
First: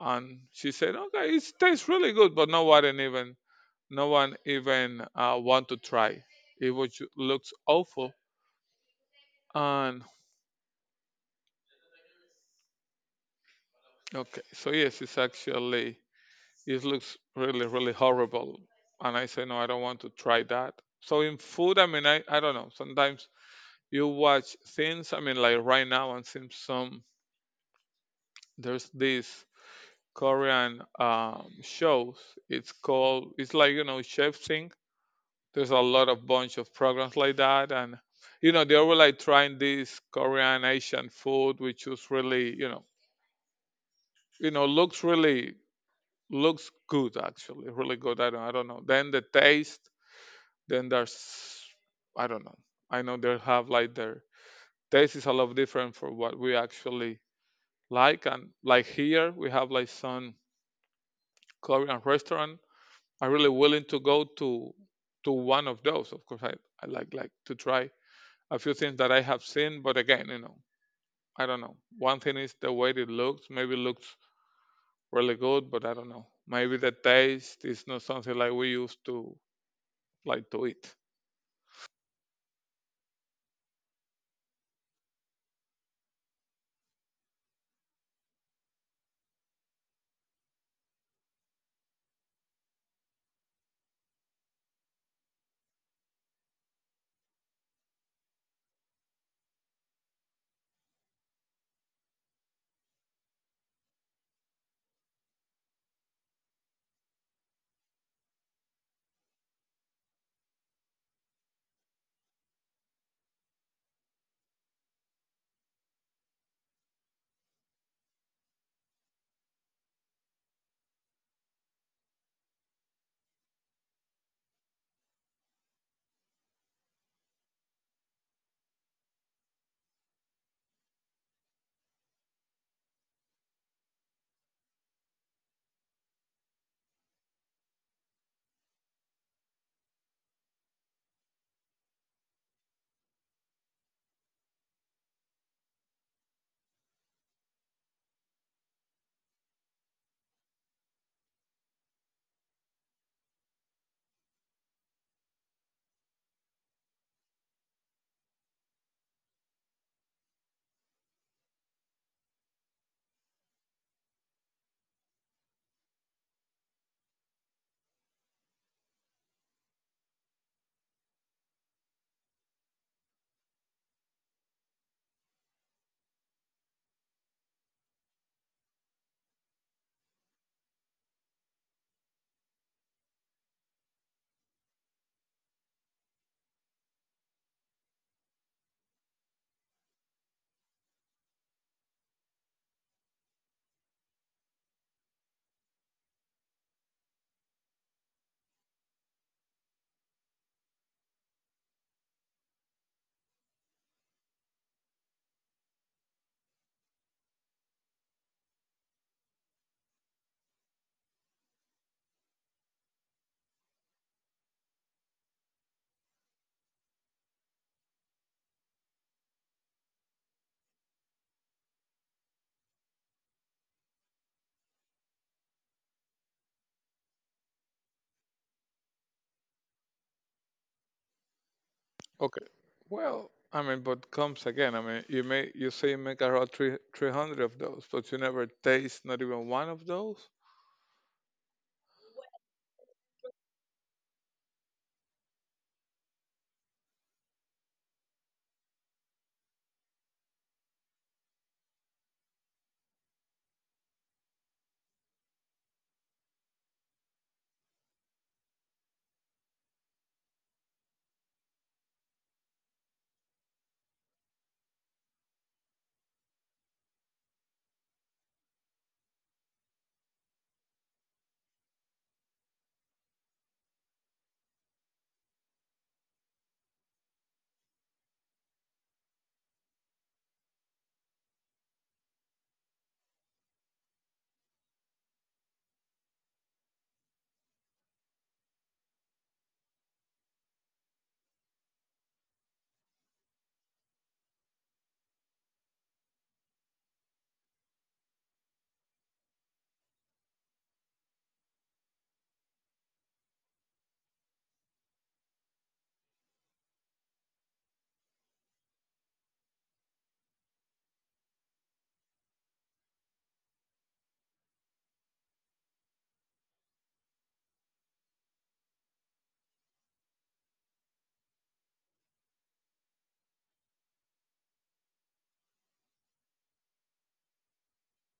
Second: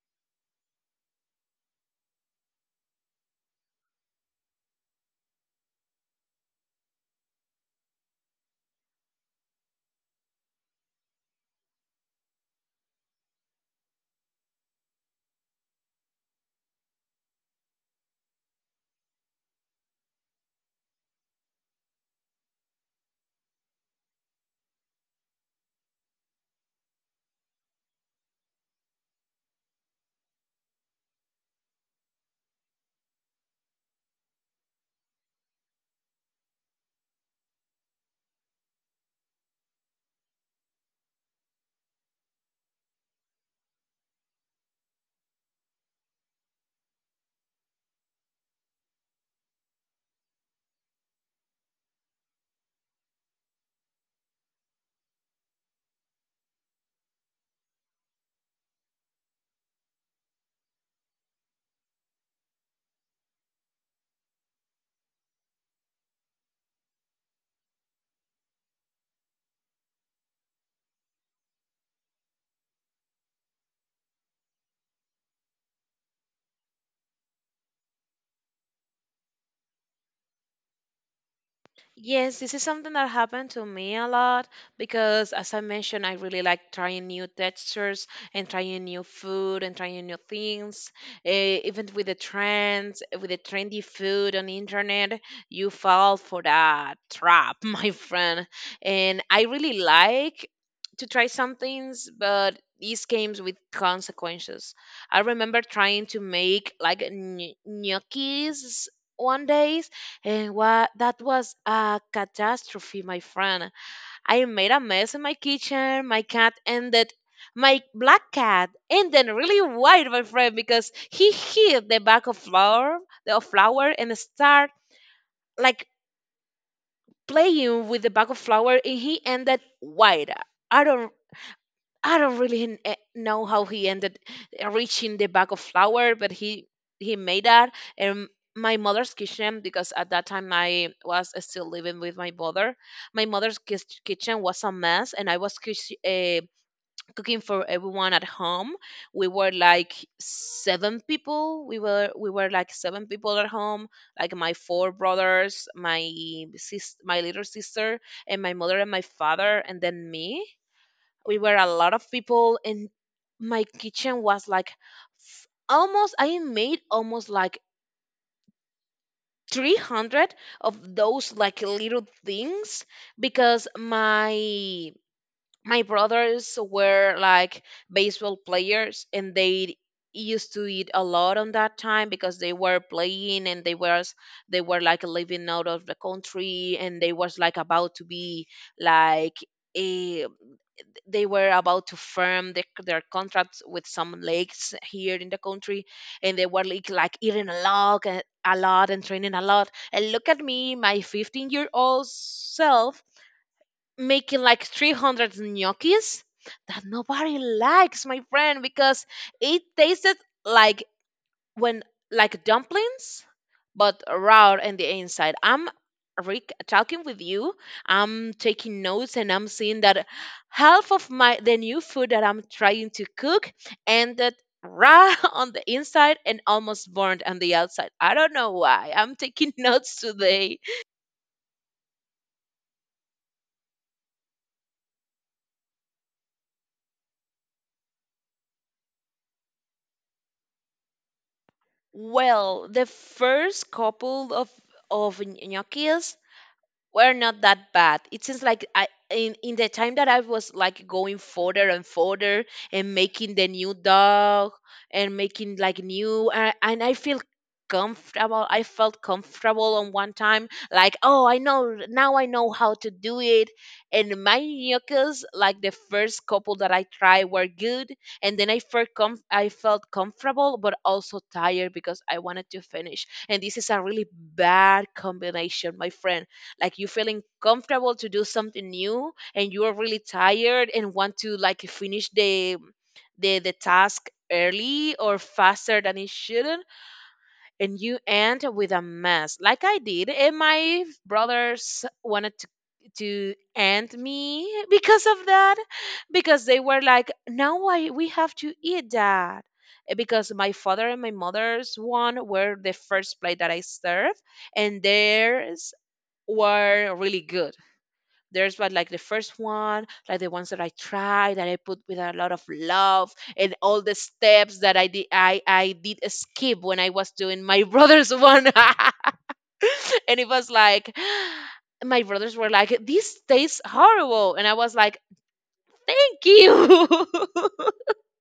Speaker 1: And she said, okay, it tastes really good, but no one even want to try. It was looks awful. And okay, so yes, it's actually it looks really, really horrible. And I say, no, I don't want to try that. So in food, I mean, I don't know. Sometimes you watch things. I mean, like right now, and seems some there's this. Korean shows. It's called, it's like, you know, Chef Sync. There's a lot of bunch of programs like that. And, you know, they were like trying this Korean Asian food, which was really, you know, looks really, looks good, actually, really good. I don't know. Then the taste, then there's, I don't know. I know they have like their taste is a lot different for what we actually like. And like here, we have like some Korean restaurant I'm really willing to go to one of those. Of course, I like to try a few things that I have seen, but again, you know, I don't know. One thing is the way it looks. Maybe it looks really good, but I don't know. Maybe the taste is not something like we used to like to eat.
Speaker 2: Yes, this is something that happened to me a lot because, as I mentioned, I really like trying new textures and trying new food and trying new things. Eh, even with the trends, with the trendy food on the internet, you fall for that trap, my friend. And I really like to try some things, but these games with consequences. I remember trying to make like gnocchis one day, and what that was a catastrophe, my friend. I made a mess in my kitchen. My black cat ended really white, my friend, because he hit the bag of flour and start like playing with the bag of flour, and he ended white. I don't I don't really know how he ended reaching the bag of flour, but he made that. And my mother's kitchen, because at that time I was still living with my mother, my mother's kitchen was a mess, and I was uh, cooking for everyone at home. We were like 7 people. We were like 7 people at home, like my 4 brothers, my little sister, and my mother and my father, and then me. We were a lot of people, and my kitchen was like almost, I made almost like 300 of those like little things, because my brothers were like baseball players, and they used to eat a lot on that time because they were playing, and they were like living out of the country, and they was like about to be like, they were about to firm their contracts with some lakes here in the country. And they were like eating a lot and training a lot, and look at me, my 15-year-old year old self making like 300 gnocchis that nobody likes, my friend, because it tasted like when like dumplings, but raw in the inside. I'm Rick talking with you. I'm taking notes and I'm seeing that half of my the new food that I'm trying to cook ended raw on the inside and almost burnt on the outside. I don't know why. I'm taking notes today.
Speaker 1: Okay. Well, I mean, but comes again. I mean, you may you say you make around three hundred of those, but you never taste not even one of those.
Speaker 2: Well, the first couple of gnocchis were not that bad. It seems like I in the time that I was like going further and further and making the new dog and making like new and I felt comfortable on one time like, oh, I know, now I know how to do it. And my yuccas, like the first couple that I tried, were good, and then I felt comfortable but also tired because I wanted to finish, and this is a really bad combination, my friend. Like, you're feeling comfortable to do something new and you're really tired and want to like finish the the task early or faster than it shouldn't, and you end with a mess like I did, and my brothers wanted to end me because of that, because they were like, now we have to eat that. Because my father and my mother's one were the first plate that I served, and theirs were really good. There's what, like the first one, like the ones that I tried that I put with a lot of love, and all the steps that I did I did skip when I was doing my brother's one. And it was like, my brothers were like, this tastes horrible, and I was like, thank you.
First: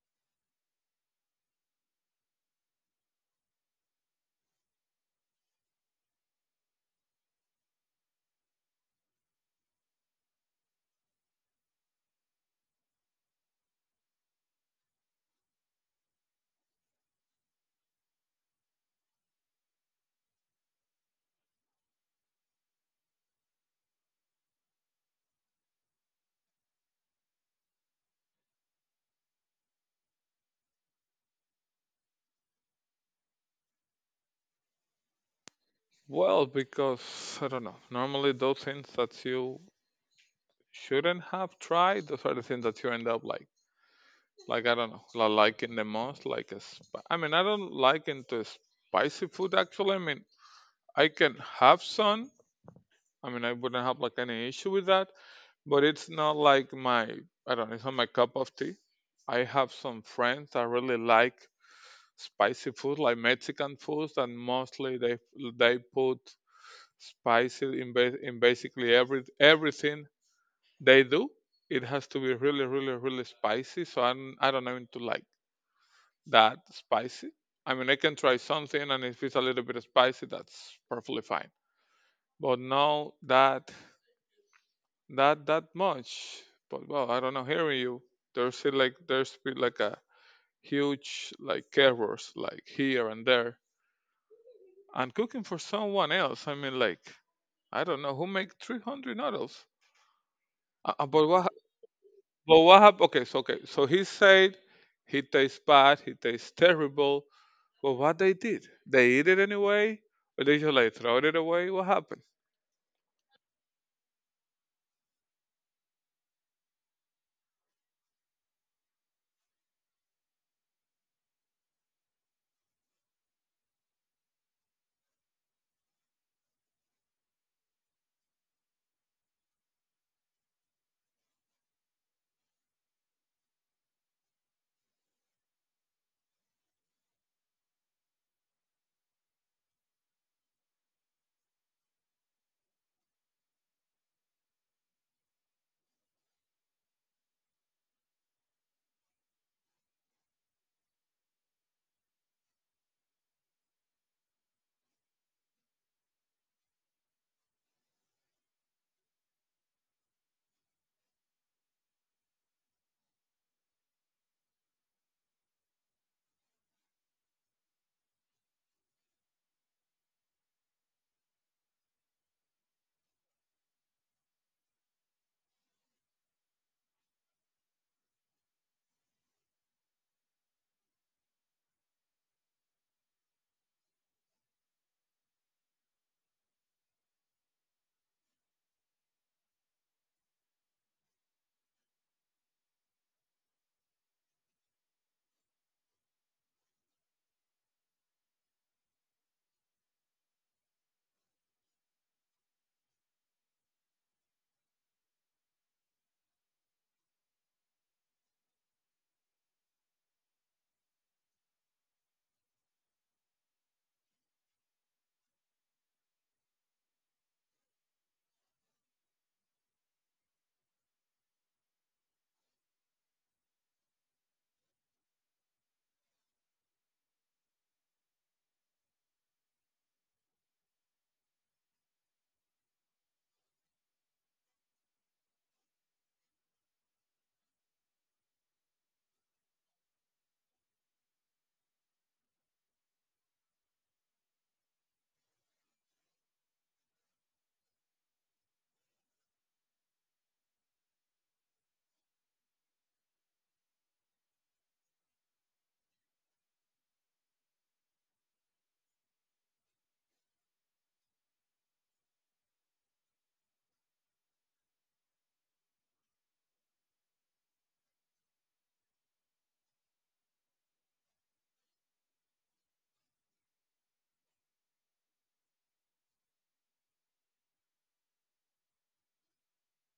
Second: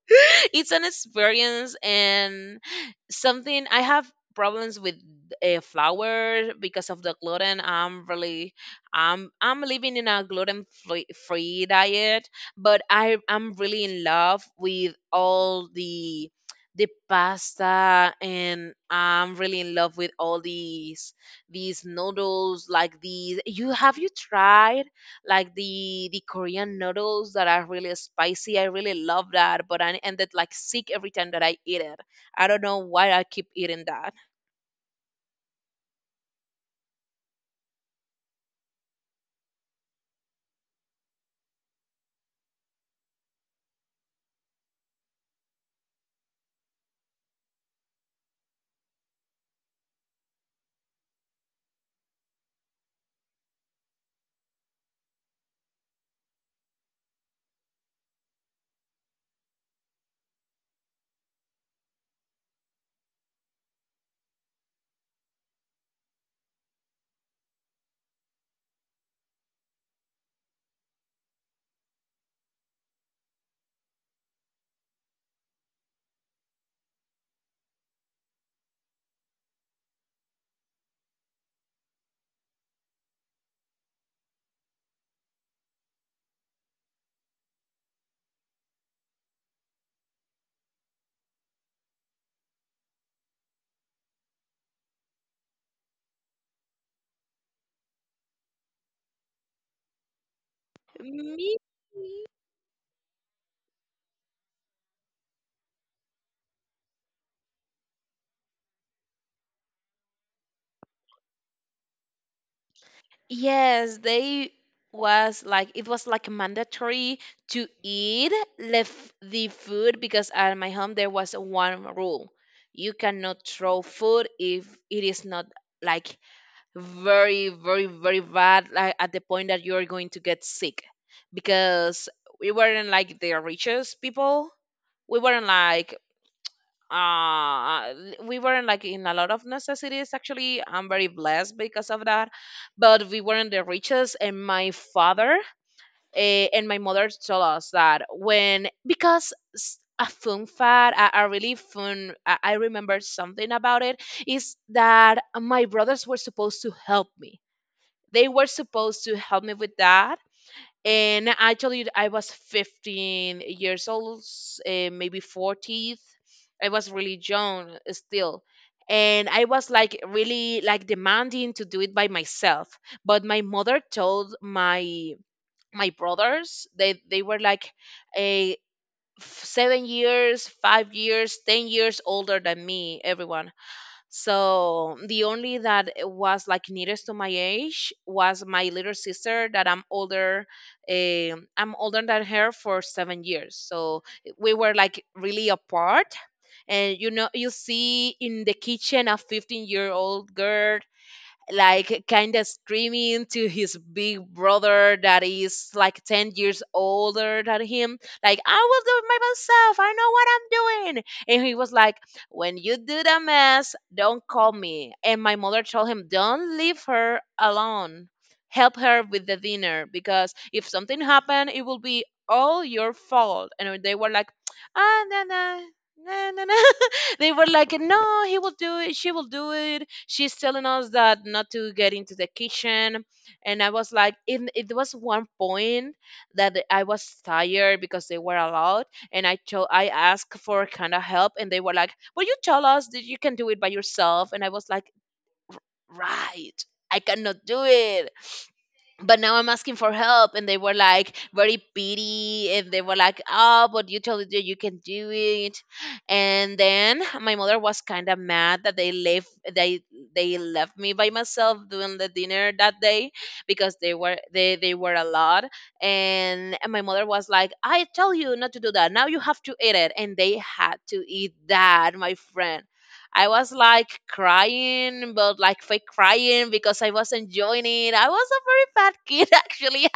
Speaker 2: It's an experience, and something I have problems with, flour because of the gluten. I'm really I'm living in a gluten free diet, but I'm really in love with all the pasta, and I'm really in love with all these noodles like these. You tried like the Korean noodles that are really spicy? I really love that, but I ended like sick every time that I eat it. I don't know why I keep eating that.
Speaker 1: Well, because I don't know. Normally, those things that you shouldn't have tried, those are the things that you end up like I don't know, like liking the most. Like, I mean, I don't like into spicy food actually. I mean, I can have some. I mean, I wouldn't have like any issue with that, but it's not like my, I don't know, it's not my cup of tea. I have some friends that really like spicy food, like Mexican foods, and mostly they put spicy in, in basically everything they do. It has to be really, really, really spicy. So I don't even to like that spicy. I mean, I can try something, and if it's a little bit spicy, that's perfectly fine. But no, that much. But well, I don't know. Hearing you, there's been like a huge like errors like here and there, and cooking for someone else. I mean, like I don't know who make 300 noodles. Uh, uh, but what
Speaker 2: Me?
Speaker 1: But what happened? Okay, so he said he tastes bad, he tastes terrible. But what they did? They eat it anyway, or they just like throw it away? What happened?
Speaker 2: Yes, they was like it was like mandatory to eat left the food, because at my home there was one rule. You cannot throw food if it is not like very, very, very bad, like at the point that you're going to get sick, because we weren't like the richest people, we weren't like uh we weren't like in a lot of necessities. Actually, I'm very blessed because of that, but we weren't the richest. And my father, and my mother told us that, when, because, a fun fact, a really fun, I remember something about it, is that my brothers were supposed to help me. They were supposed to help me with that. And actually, I was 15 years old, maybe 40th. I was really young still. And I was like really like demanding to do it by myself. But my mother told my brothers, they were like a 7 years, 5 years, 10 years older than me, everyone. So the only that, was like nearest to my age was my little sister that I'm older. I'm older than her for 7 years. So, we were like really apart. And you know, you see in the kitchen a 15-year-old girl like kind of screaming to his big brother that is like 10 years older than him, like, I will do it by myself, I know what I'm doing. And he was like, when you do the mess, don't call me. And my mother told him, don't leave her alone, help her with the dinner, because if something happened it will be all your fault. And they were like, no, no, no, no, no. They were like, no, he will do it. She will do it. She's telling us that not to get into the kitchen. And I was like, it was one point that I was tired because they were allowed. And I asked for kind of help. And they were like, will you tell us that you can do it by yourself? And I was like, right. I cannot do it, but now I'm asking for help. And they were like very pity, and they were like, oh, but you told you can do it. And then my mother was kinda mad that they left me by myself doing the dinner that day, because they were a lot. And my mother was like, I tell you not to do that. Now you have to eat it. And they had to eat that, my friend. I was like crying, but like fake crying because I was enjoying it. I was a very bad kid actually.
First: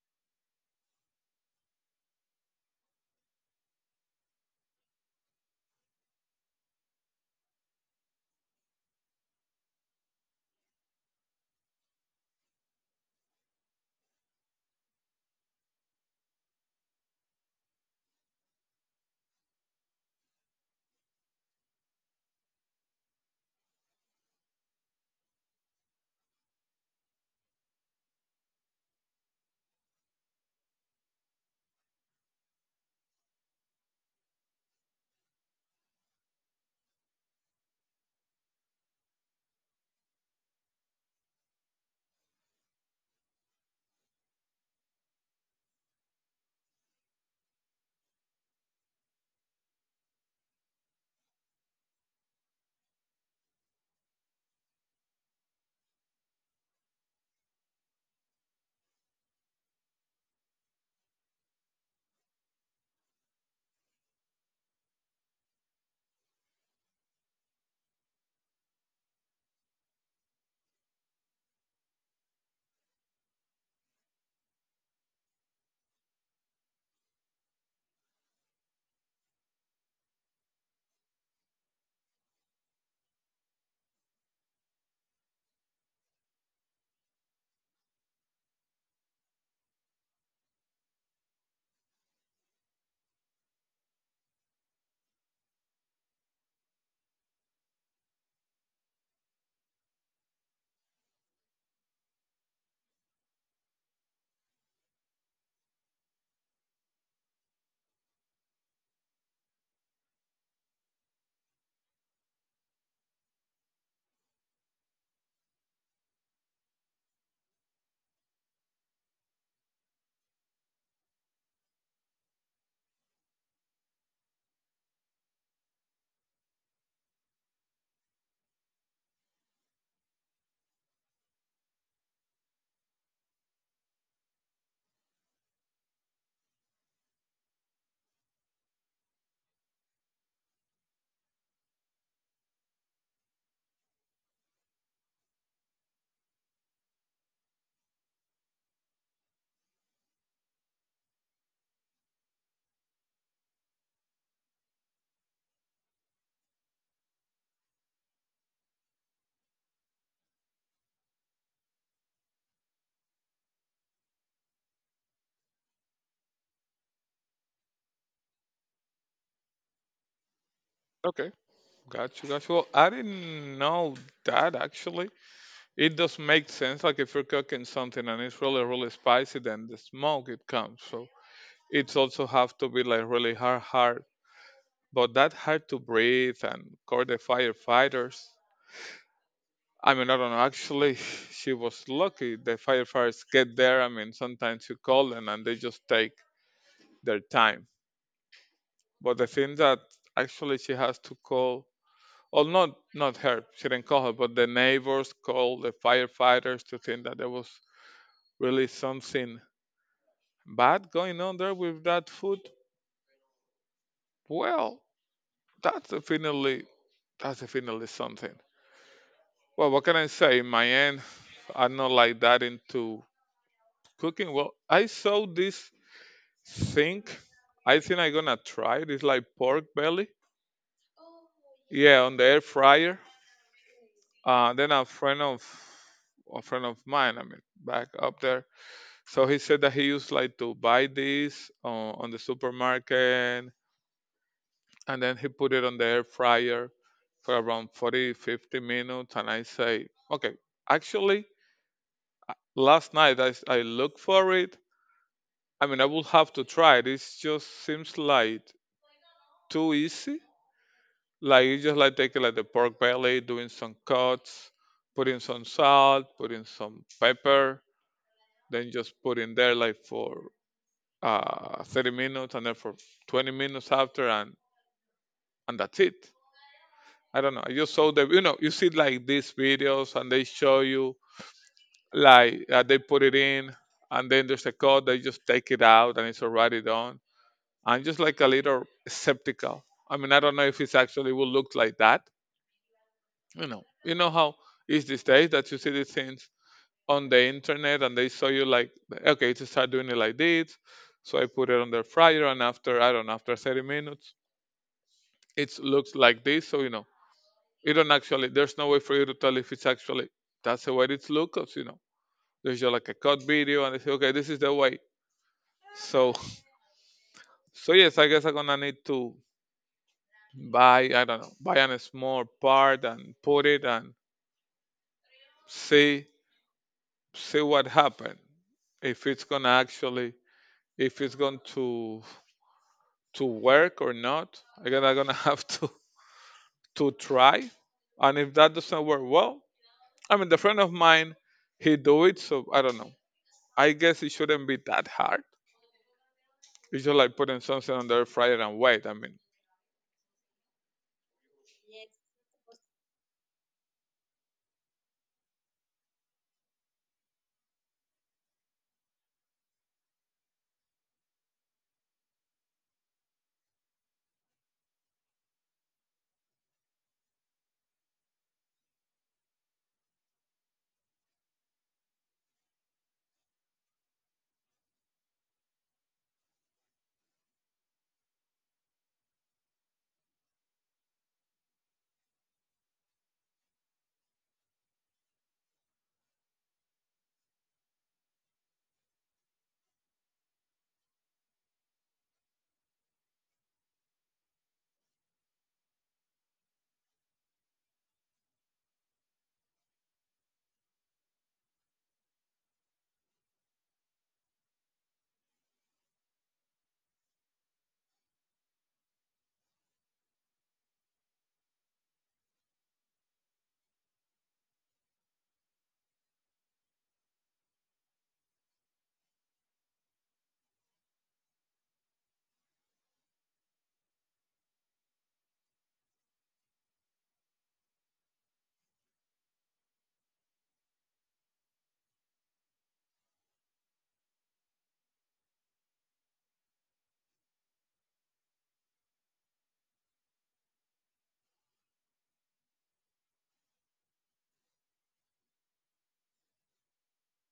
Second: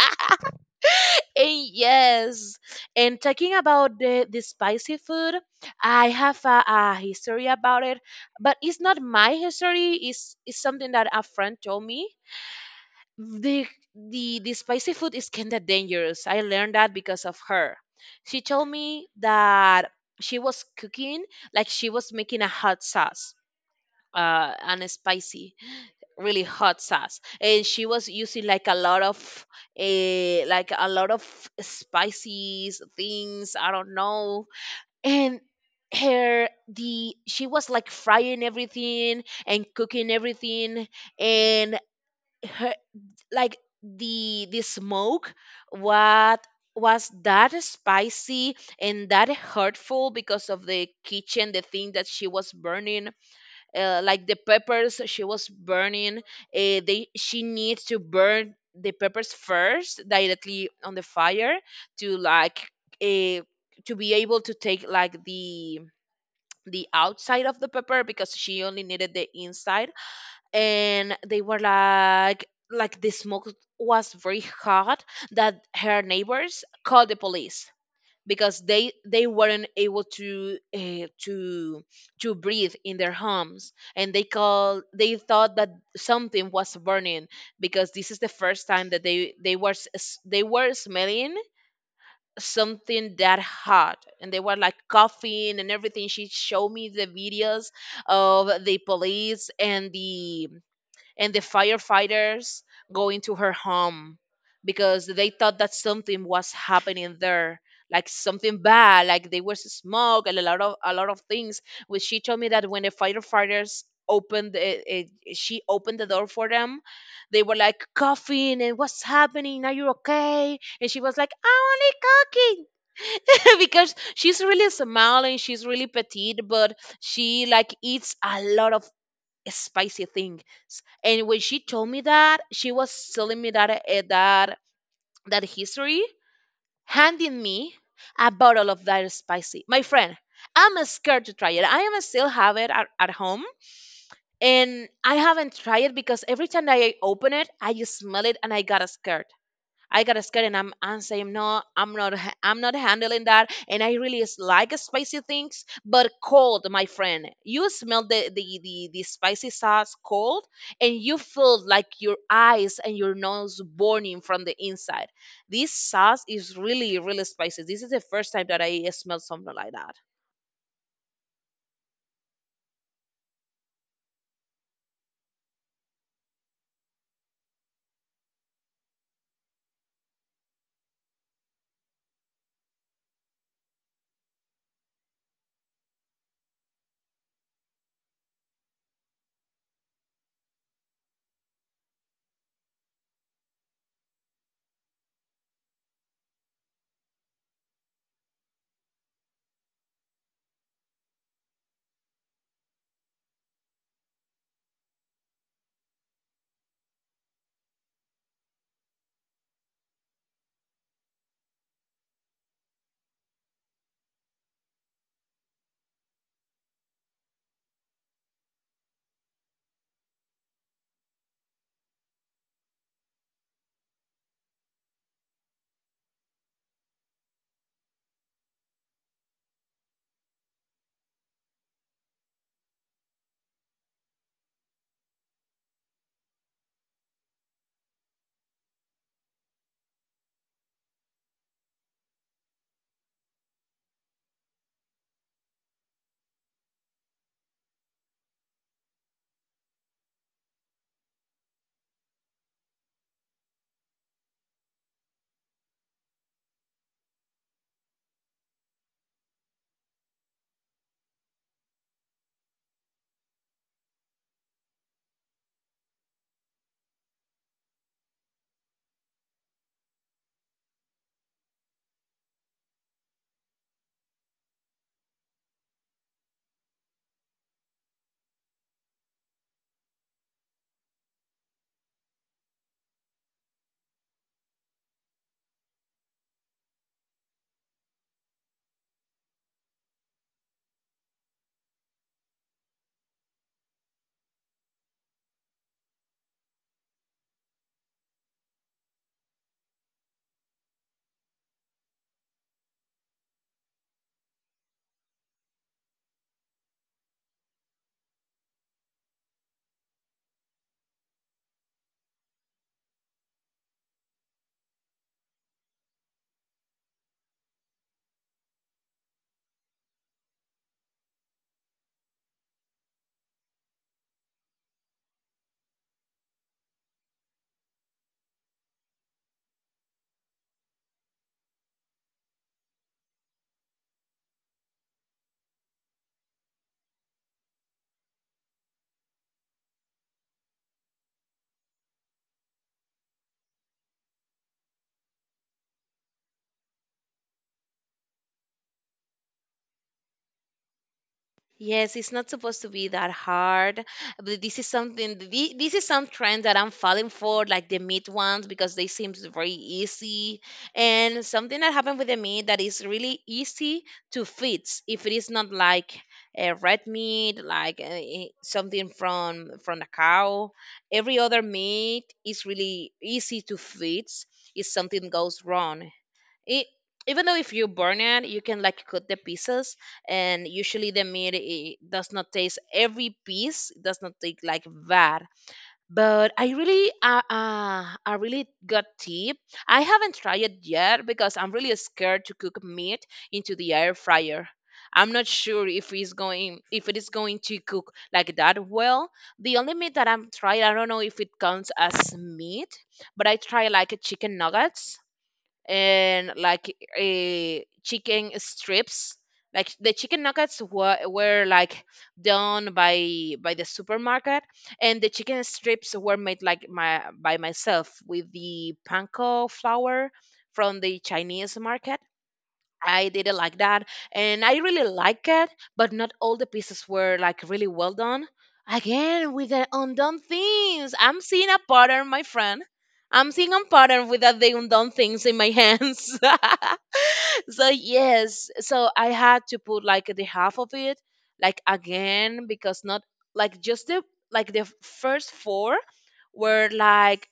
Speaker 2: And yes, and talking about the spicy food, I have a history about it, but it's not my history. It's something that a friend told me. The, the spicy food is kind of dangerous. I learned that because of her. She told me that she was cooking, like she was making a hot sauce, and spicy, really hot sauce. And she was using like a lot of, like a lot of spices things, I don't know. And her the she was like frying everything and cooking everything, and her like the smoke what was that spicy and that hurtful because of the kitchen, the thing that she was burning, like the peppers. She was burning, they she needs to burn the peppers first directly on the fire to like uh, to be able to take like the outside of the pepper, because she only needed the inside. And they were like the smoke was very hot that her neighbors called the police, because they weren't able to, to breathe in their homes. And they thought that something was burning, because this is the first time that they were smelling something that hot, and they were like coughing and everything. She showed me the videos of the police and the firefighters go into her home, because they thought that something was happening there, like something bad, like there was smoke and a lot of things. Which she told me that when the firefighters opened it, she opened the door for them, they were like coughing and, what's happening, are you okay? And she was like, I'm only cooking. Because she's really small and she's really petite, but she like eats a lot of spicy things. And when she told me that, she was telling me that, that history, handing me a bottle of that spicy. My friend, I'm scared to try it. I am still have it at home. And I haven't tried it because every time I open it, I just smell it and I got scared. I got scared, and I'm saying no, I'm not handling that. And I really is like spicy things, but cold, my friend. You smell the the spicy sauce cold, and you feel like your eyes and your nose burning from the inside. This sauce is really really spicy. This is the first time that I smelled something like that.
Speaker 1: Okay, got you, got you. Well, I didn't know that actually. It does make sense. Like if you're cooking something and it's really, really spicy, then the smoke it comes. So it's also have to be like really hard, hard. But that hard to breathe and call the firefighters. I mean, I don't know. Actually, she was lucky. The firefighters get there. I mean, sometimes you call them and they just take their time. But the thing that actually she has to call, or not, not her. She didn't call her, but the neighbors called the firefighters to think that there was really something bad going on there with that food. Well, that's definitely that's definitely something. Well, what can I say? In my end, I'm not like that into cooking. Well, I saw this think I think I'm gonna try it. It's like pork belly. Yeah, on the air fryer. Then a friend of mine, I mean, back up there. So he said that he used like to buy this on the supermarket, and then he put it on the air fryer for around 40, 50 minutes. And I say, okay, actually, last night I looked for it. I mean, I will have to try it. It just seems like too easy. Like you just like take like the pork belly, doing some cuts, putting some salt, putting some pepper, then just put in there like for 30 minutes and then for 20 minutes after and that's it. I don't know. I just saw the you know, you see like these videos and they show you like they put it in, and then there's a cut, they just take it out and it's already done. I'm just like a little skeptical. I mean, I don't know if it's actually will look like that, you know. You know how it's these days, that you see these things on the internet and they show you, like, okay, to start doing it like this, so I put it on the fryer, and after, I don't know, after 30 minutes it looks like this. So you know, you don't actually, there's no way for you to tell if it's actually that's the way it looks, you know. There's just like a cut video and they say, okay, this is the way. So so yes, I guess I'm gonna need to buy, I don't know, buy a small part and put it and see, what happened, if it's gonna actually, if it's going to work or not. Again, gonna have to try, and if that doesn't work, well, I mean the friend of mine, he do it, so I don't know, I guess it shouldn't be that hard. It's just like putting something on the air fryer and wait. I mean,
Speaker 2: Yes, it's not supposed to be that hard. But this is this is some trend that I'm falling for, like the meat ones, because they seem very easy. And something that happened with the meat, that is really easy to fix if it is not like a red meat, like something from a cow. Every other meat is really easy to fix if something goes wrong. It, even though if you burn it, you can like cut the pieces, and usually the meat, it does not taste every piece, it does not take like that. But I really, I really got tip. I haven't tried it yet because I'm really scared to cook meat into the air fryer. I'm not sure if it is going to cook like that well. The only meat that I'm tried, I don't know if it counts as meat, but I try like a chicken nuggets and like, chicken strips. Like the chicken nuggets were like done by the supermarket, and the chicken strips were made like my by myself with the panko flour from the Chinese market. I did it like that, and I really like it, but not all the pieces were like really well done. Again, with the undone things, I'm seeing a pattern, my friend. I'm seeing a pattern with that the undone things in my hands. So yes, I had to put like the half of it, like again, because not like just the like the first four were like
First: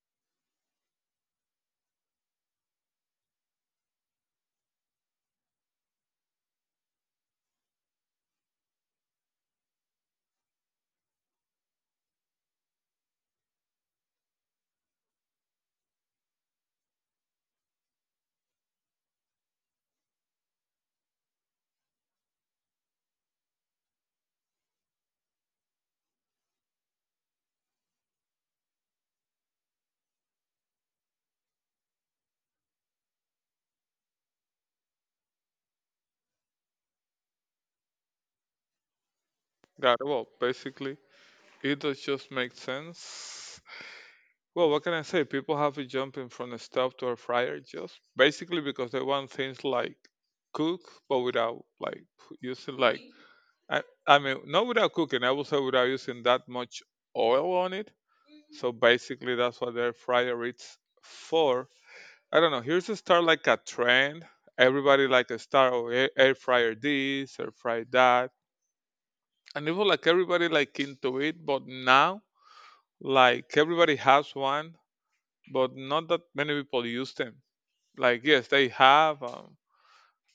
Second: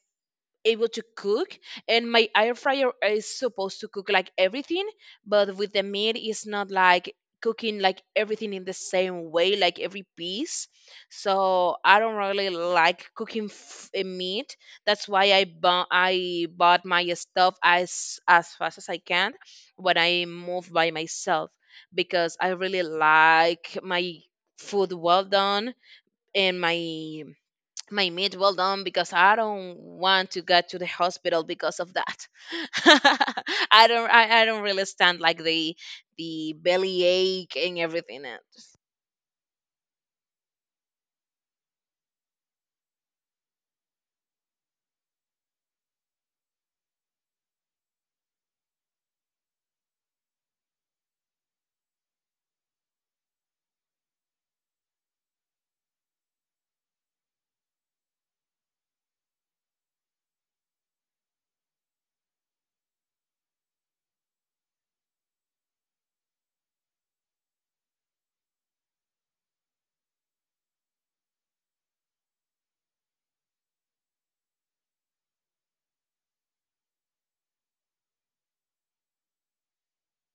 Speaker 2: able to cook. And my air fryer is supposed to cook like everything, but with the meat it's not like cooking like everything in the same way, like every piece. So I don't really like cooking meat. That's why I bought my stuff as fast as I can when I move by myself, because I really like my food well done and my meat well done, because I don't want to get to the hospital because of that. I don't really stand like the belly ache and everything else.
Speaker 1: that, well, basically, it does just make sense. Well, what can I say? People have been jumping from a stove to a fryer just basically because they want things like cook, but without like using like, I mean, not without cooking. I would say without using that much oil on it. So basically, that's what their fryer is for. I don't know. Here's a start like a trend. Everybody like a start, oh, air fryer this, air fryer that, and it was like everybody like into it. But now, like everybody has one, but not that many people use them. Like yes, they have.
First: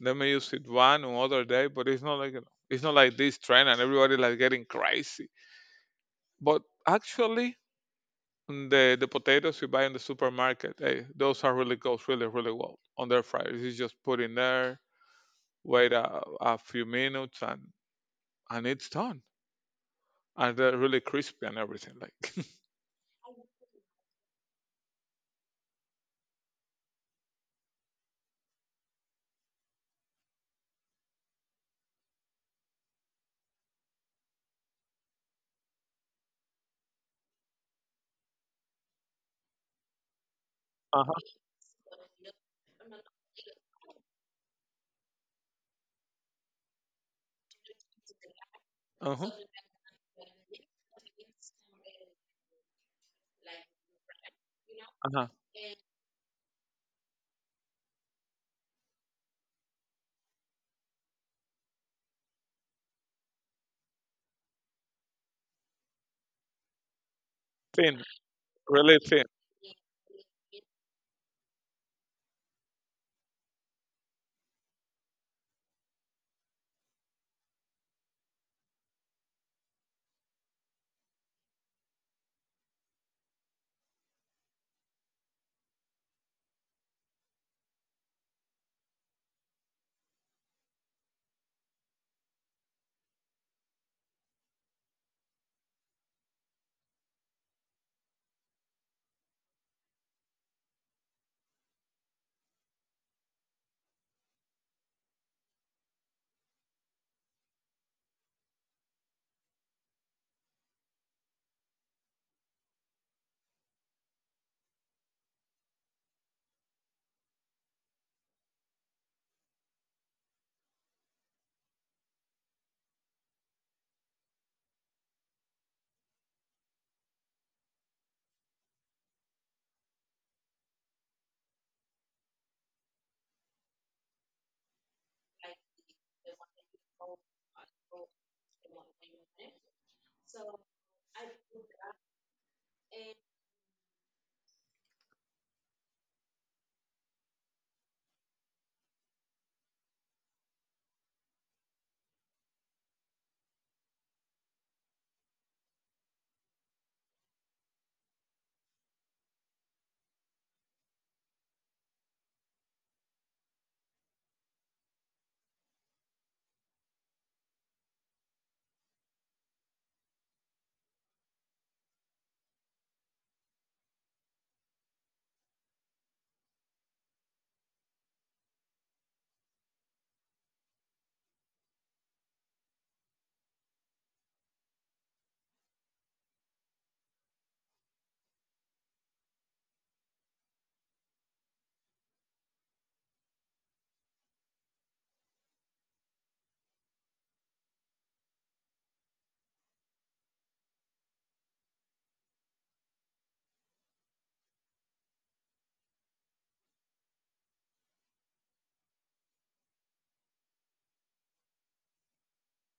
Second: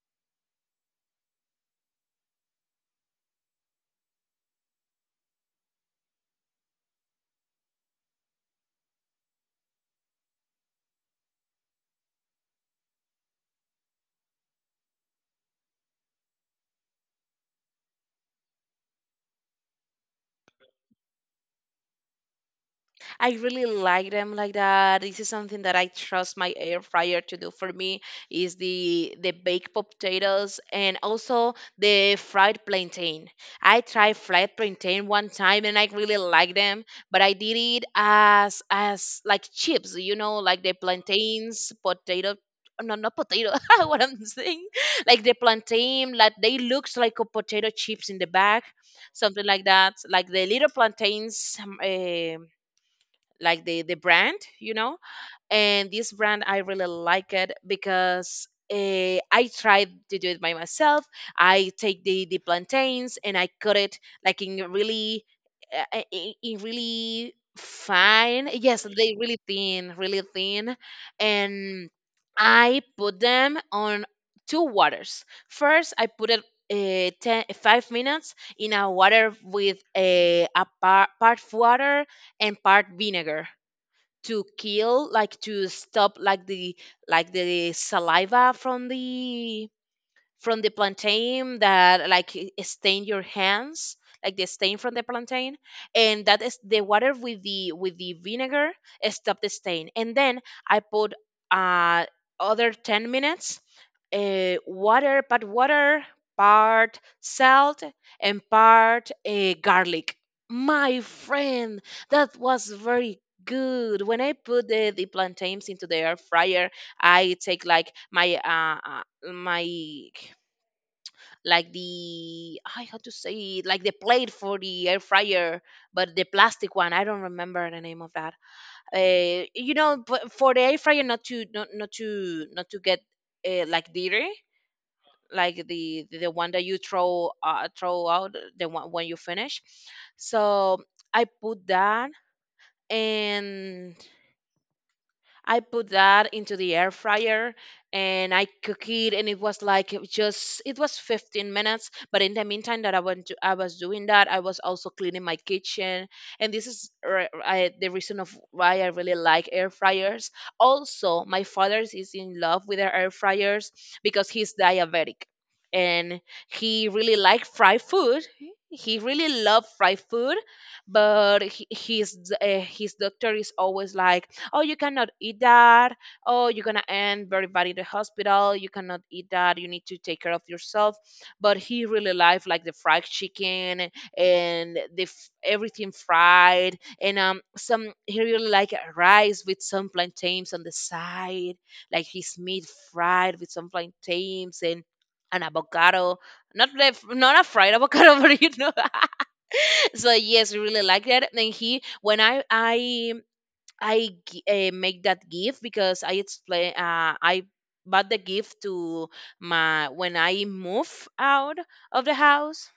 Speaker 1: They may use it one or other day, but it's not like, you know, it's not like this trend and everybody like getting crazy. But actually, the potatoes you buy in the supermarket, hey, those are really goes really really well on their fries. You just put in there, wait a few minutes, and it's done. And they're really crispy and everything. Like
Speaker 2: I really like them like that. This is something that I trust my air fryer to do for me is the baked potatoes and also the fried plantain. I tried fried plantain one time and I really like them, but I did it as like chips, you know, like the
Speaker 1: uh huh,
Speaker 2: plantains, potato. No, not potato. What I'm saying. Like the plantain, like they looks like a potato chips in the bag,
Speaker 1: uh huh,
Speaker 2: something like that. Like the little plantains, like the brand, you know.
Speaker 1: uh-huh.
Speaker 2: And this brand I really like it because I tried to do it by myself. I take the plantains and I cut it like in really in really
Speaker 1: Thin,
Speaker 2: fine. Yes,
Speaker 1: really
Speaker 2: they
Speaker 1: thin.
Speaker 2: really thin, really thin. And I put them on two waters. First I put it 10, 5 minutes in a water with part water and part vinegar, to kill, like to stop like the saliva from the, from the plantain that like stain your hands, like the stain from the plantain. And that is the water with the, with the vinegar stop the stain. And then I put uh other 10 minutes, water, part water, part salt, and part garlic. My friend, that was very good. When I put the plantains into the air fryer, I take like my uh my like the, I how to say it, like the plate for the air fryer, but the plastic one. I don't remember the name of that. You know, but for the air fryer, not to get like dirty, like the one that you throw throw out, the one when you finish. So I put that and I put that into the air fryer, and I cook it. And it was like, it just, it was 15 minutes, but in the meantime that I went to, I was doing that, I was also cleaning my kitchen. And this is the reason of why I really like air fryers. Also my father is in love with the air fryers because he's diabetic. And he really liked fried food, he really loved fried food. But he, his doctor is always like, oh, you cannot eat that, oh, you're gonna end very bad in the hospital, you cannot eat that, you need to take care of yourself. But he really liked like the fried chicken and everything fried. And um, some, he really like rice with some plantains on the side, like his meat fried with some plantains and an avocado. Not the, not a fried avocado but you know. So yes, we really like that. And he, when I make that gift, because I explain, I bought the gift to my, when I move out of the house.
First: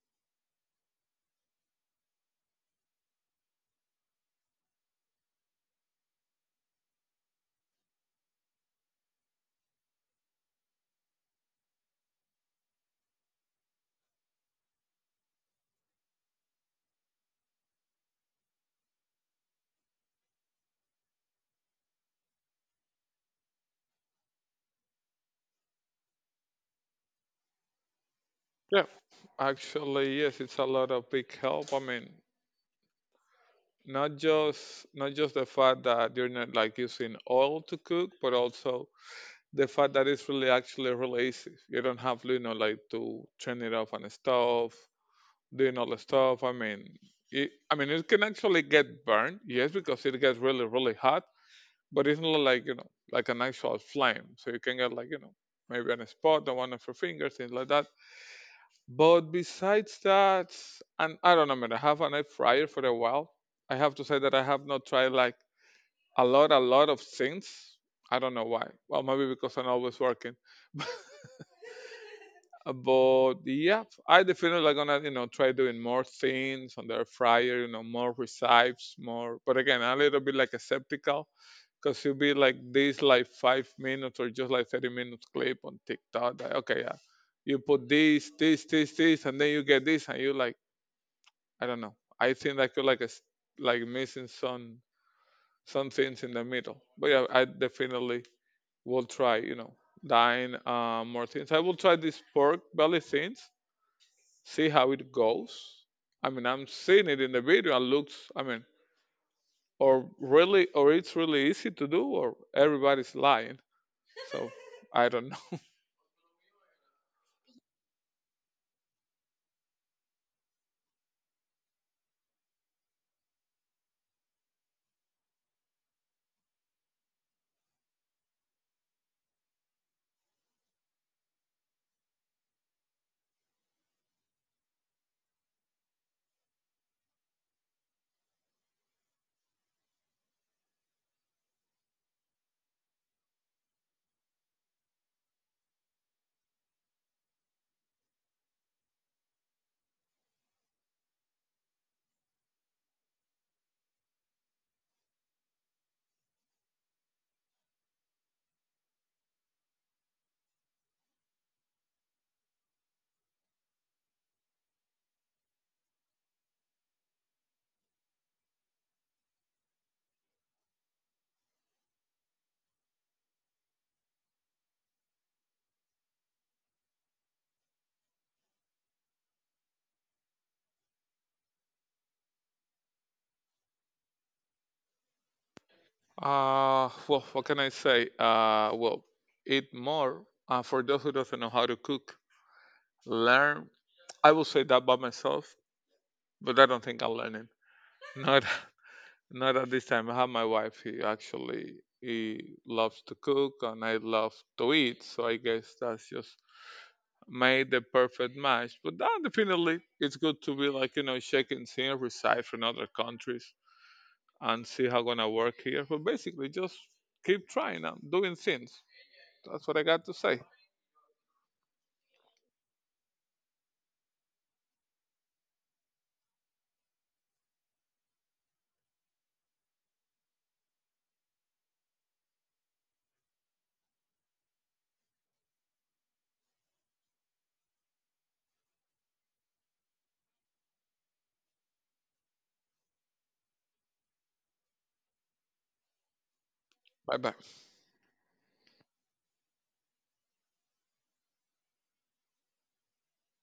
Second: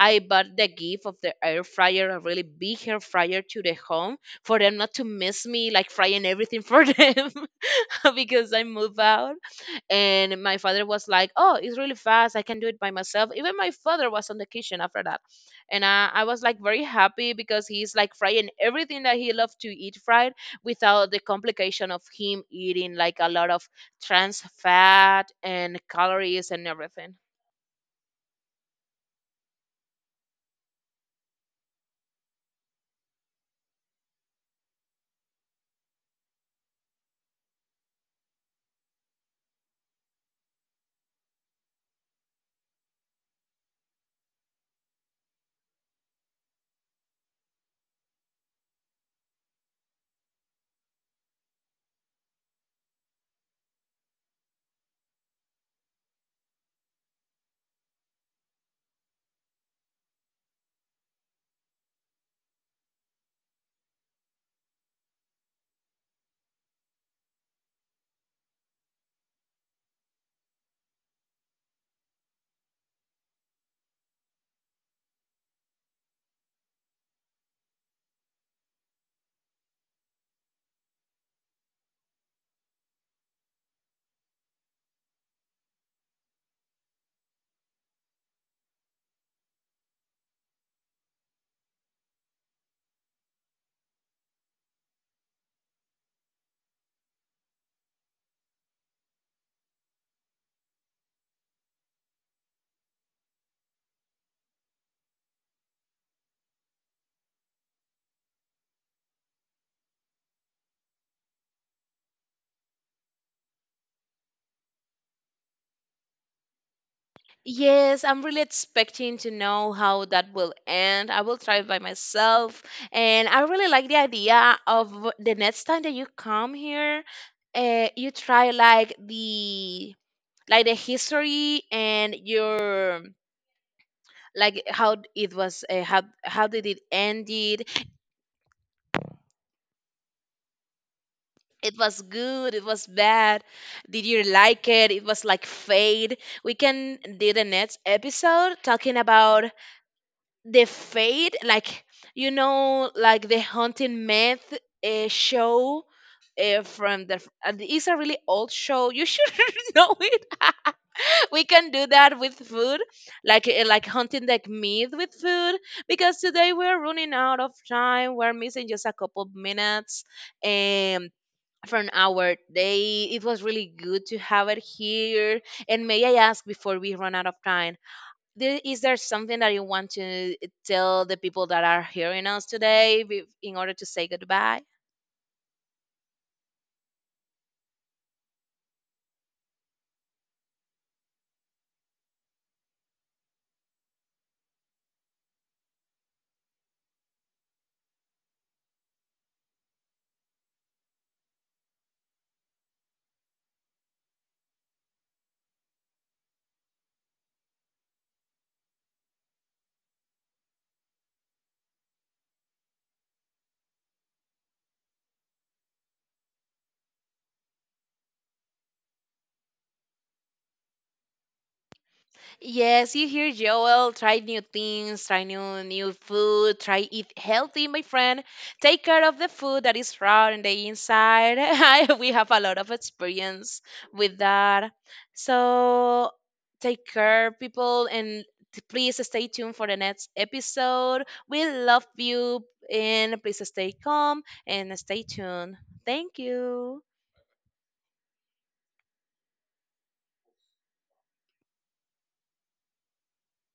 Speaker 2: I bought the gift of the air fryer, a really big air fryer, to the home, for them not to miss me like frying everything for them. Because I moved out. And my father was like, oh, it's really fast, I can do it by myself. Even my father was on the kitchen after that. And I was like very happy because he's like frying everything that he loved to eat fried, without the complication of him eating like a lot of trans fat and calories and everything.
Speaker 1: Yeah. Actually, yes, it's a lot of big help. I mean, not just, not just the fact that you're not like using oil to cook, but also the fact that it's really actually relaxes. You don't have, you know, like to turn it off and stuff, doing all the stuff. I mean, it, I mean, it can actually get burned, yes, because it gets really really hot, but it's not like, you know, like an actual flame, so you can get like, you know, maybe an spot on one of your fingers, things like that. But besides that, and I don't know, man, I have an air fryer for a while. I have to say that I have not tried like a lot of things. I don't know why. Well, maybe because I'm always working. But yeah, I definitely like gonna, you know, try doing more things on the air fryer. You know, more recipes, more. But again, a little bit like a skeptical, because you'll be like this, like 5 minutes or just like 30 minutes clip on TikTok. Like, okay, yeah, you put this, this, this, this, and then you get this, and you like, I don't know. I think I could like a, like missing some things in the middle. But yeah, I definitely we'll try, you know, dying more things. I will try this pork belly things, see how it goes. I mean, I'm seeing it in the video and looks, I mean, or really, or it's really easy to do, or everybody's lying. So I don't know.
Speaker 2: Yes, I'm really expecting to know how that will end. I will try it by myself. And I really like the idea of the next time that you come here, you try like the, like the history and your, like how it was, how did it ended, it was good, it was bad, did you like it was like fade. We can do the next episode talking about the fate, like, you know, like the haunting myth, show, from the it's a really old show, you should know it. We can do that with food, like hunting like myth with food, because today we're running out of time, we're missing just a couple of minutes um from our day. It was really good to have it here. And may I ask, before we run out of time, there, is there something that you want to tell the people that are hearing us today in order to say goodbye?
Speaker 1: Well, what can I say? Well, eat more. For those who doesn't know how to cook, learn. I will say that by myself, but I don't think I'll learn it. Not Not at this time. I have my wife. He actually he loves to cook and I love to eat. So I guess that's just made the perfect match. But definitely, it's good to be like, you know, shaking and see from other countries and see how gonna work here. But basically, just keep trying and doing things. That's what I got to say.
Speaker 2: Yes, you hear Joel, try new things, try new food, try eat healthy, my friend. Take care of the food that is raw on the inside. I, we have a lot of experience with that. So take care, people, and please stay tuned for the next episode. We love you, and please stay calm and stay tuned. Thank you.
Speaker 1: Bye bye.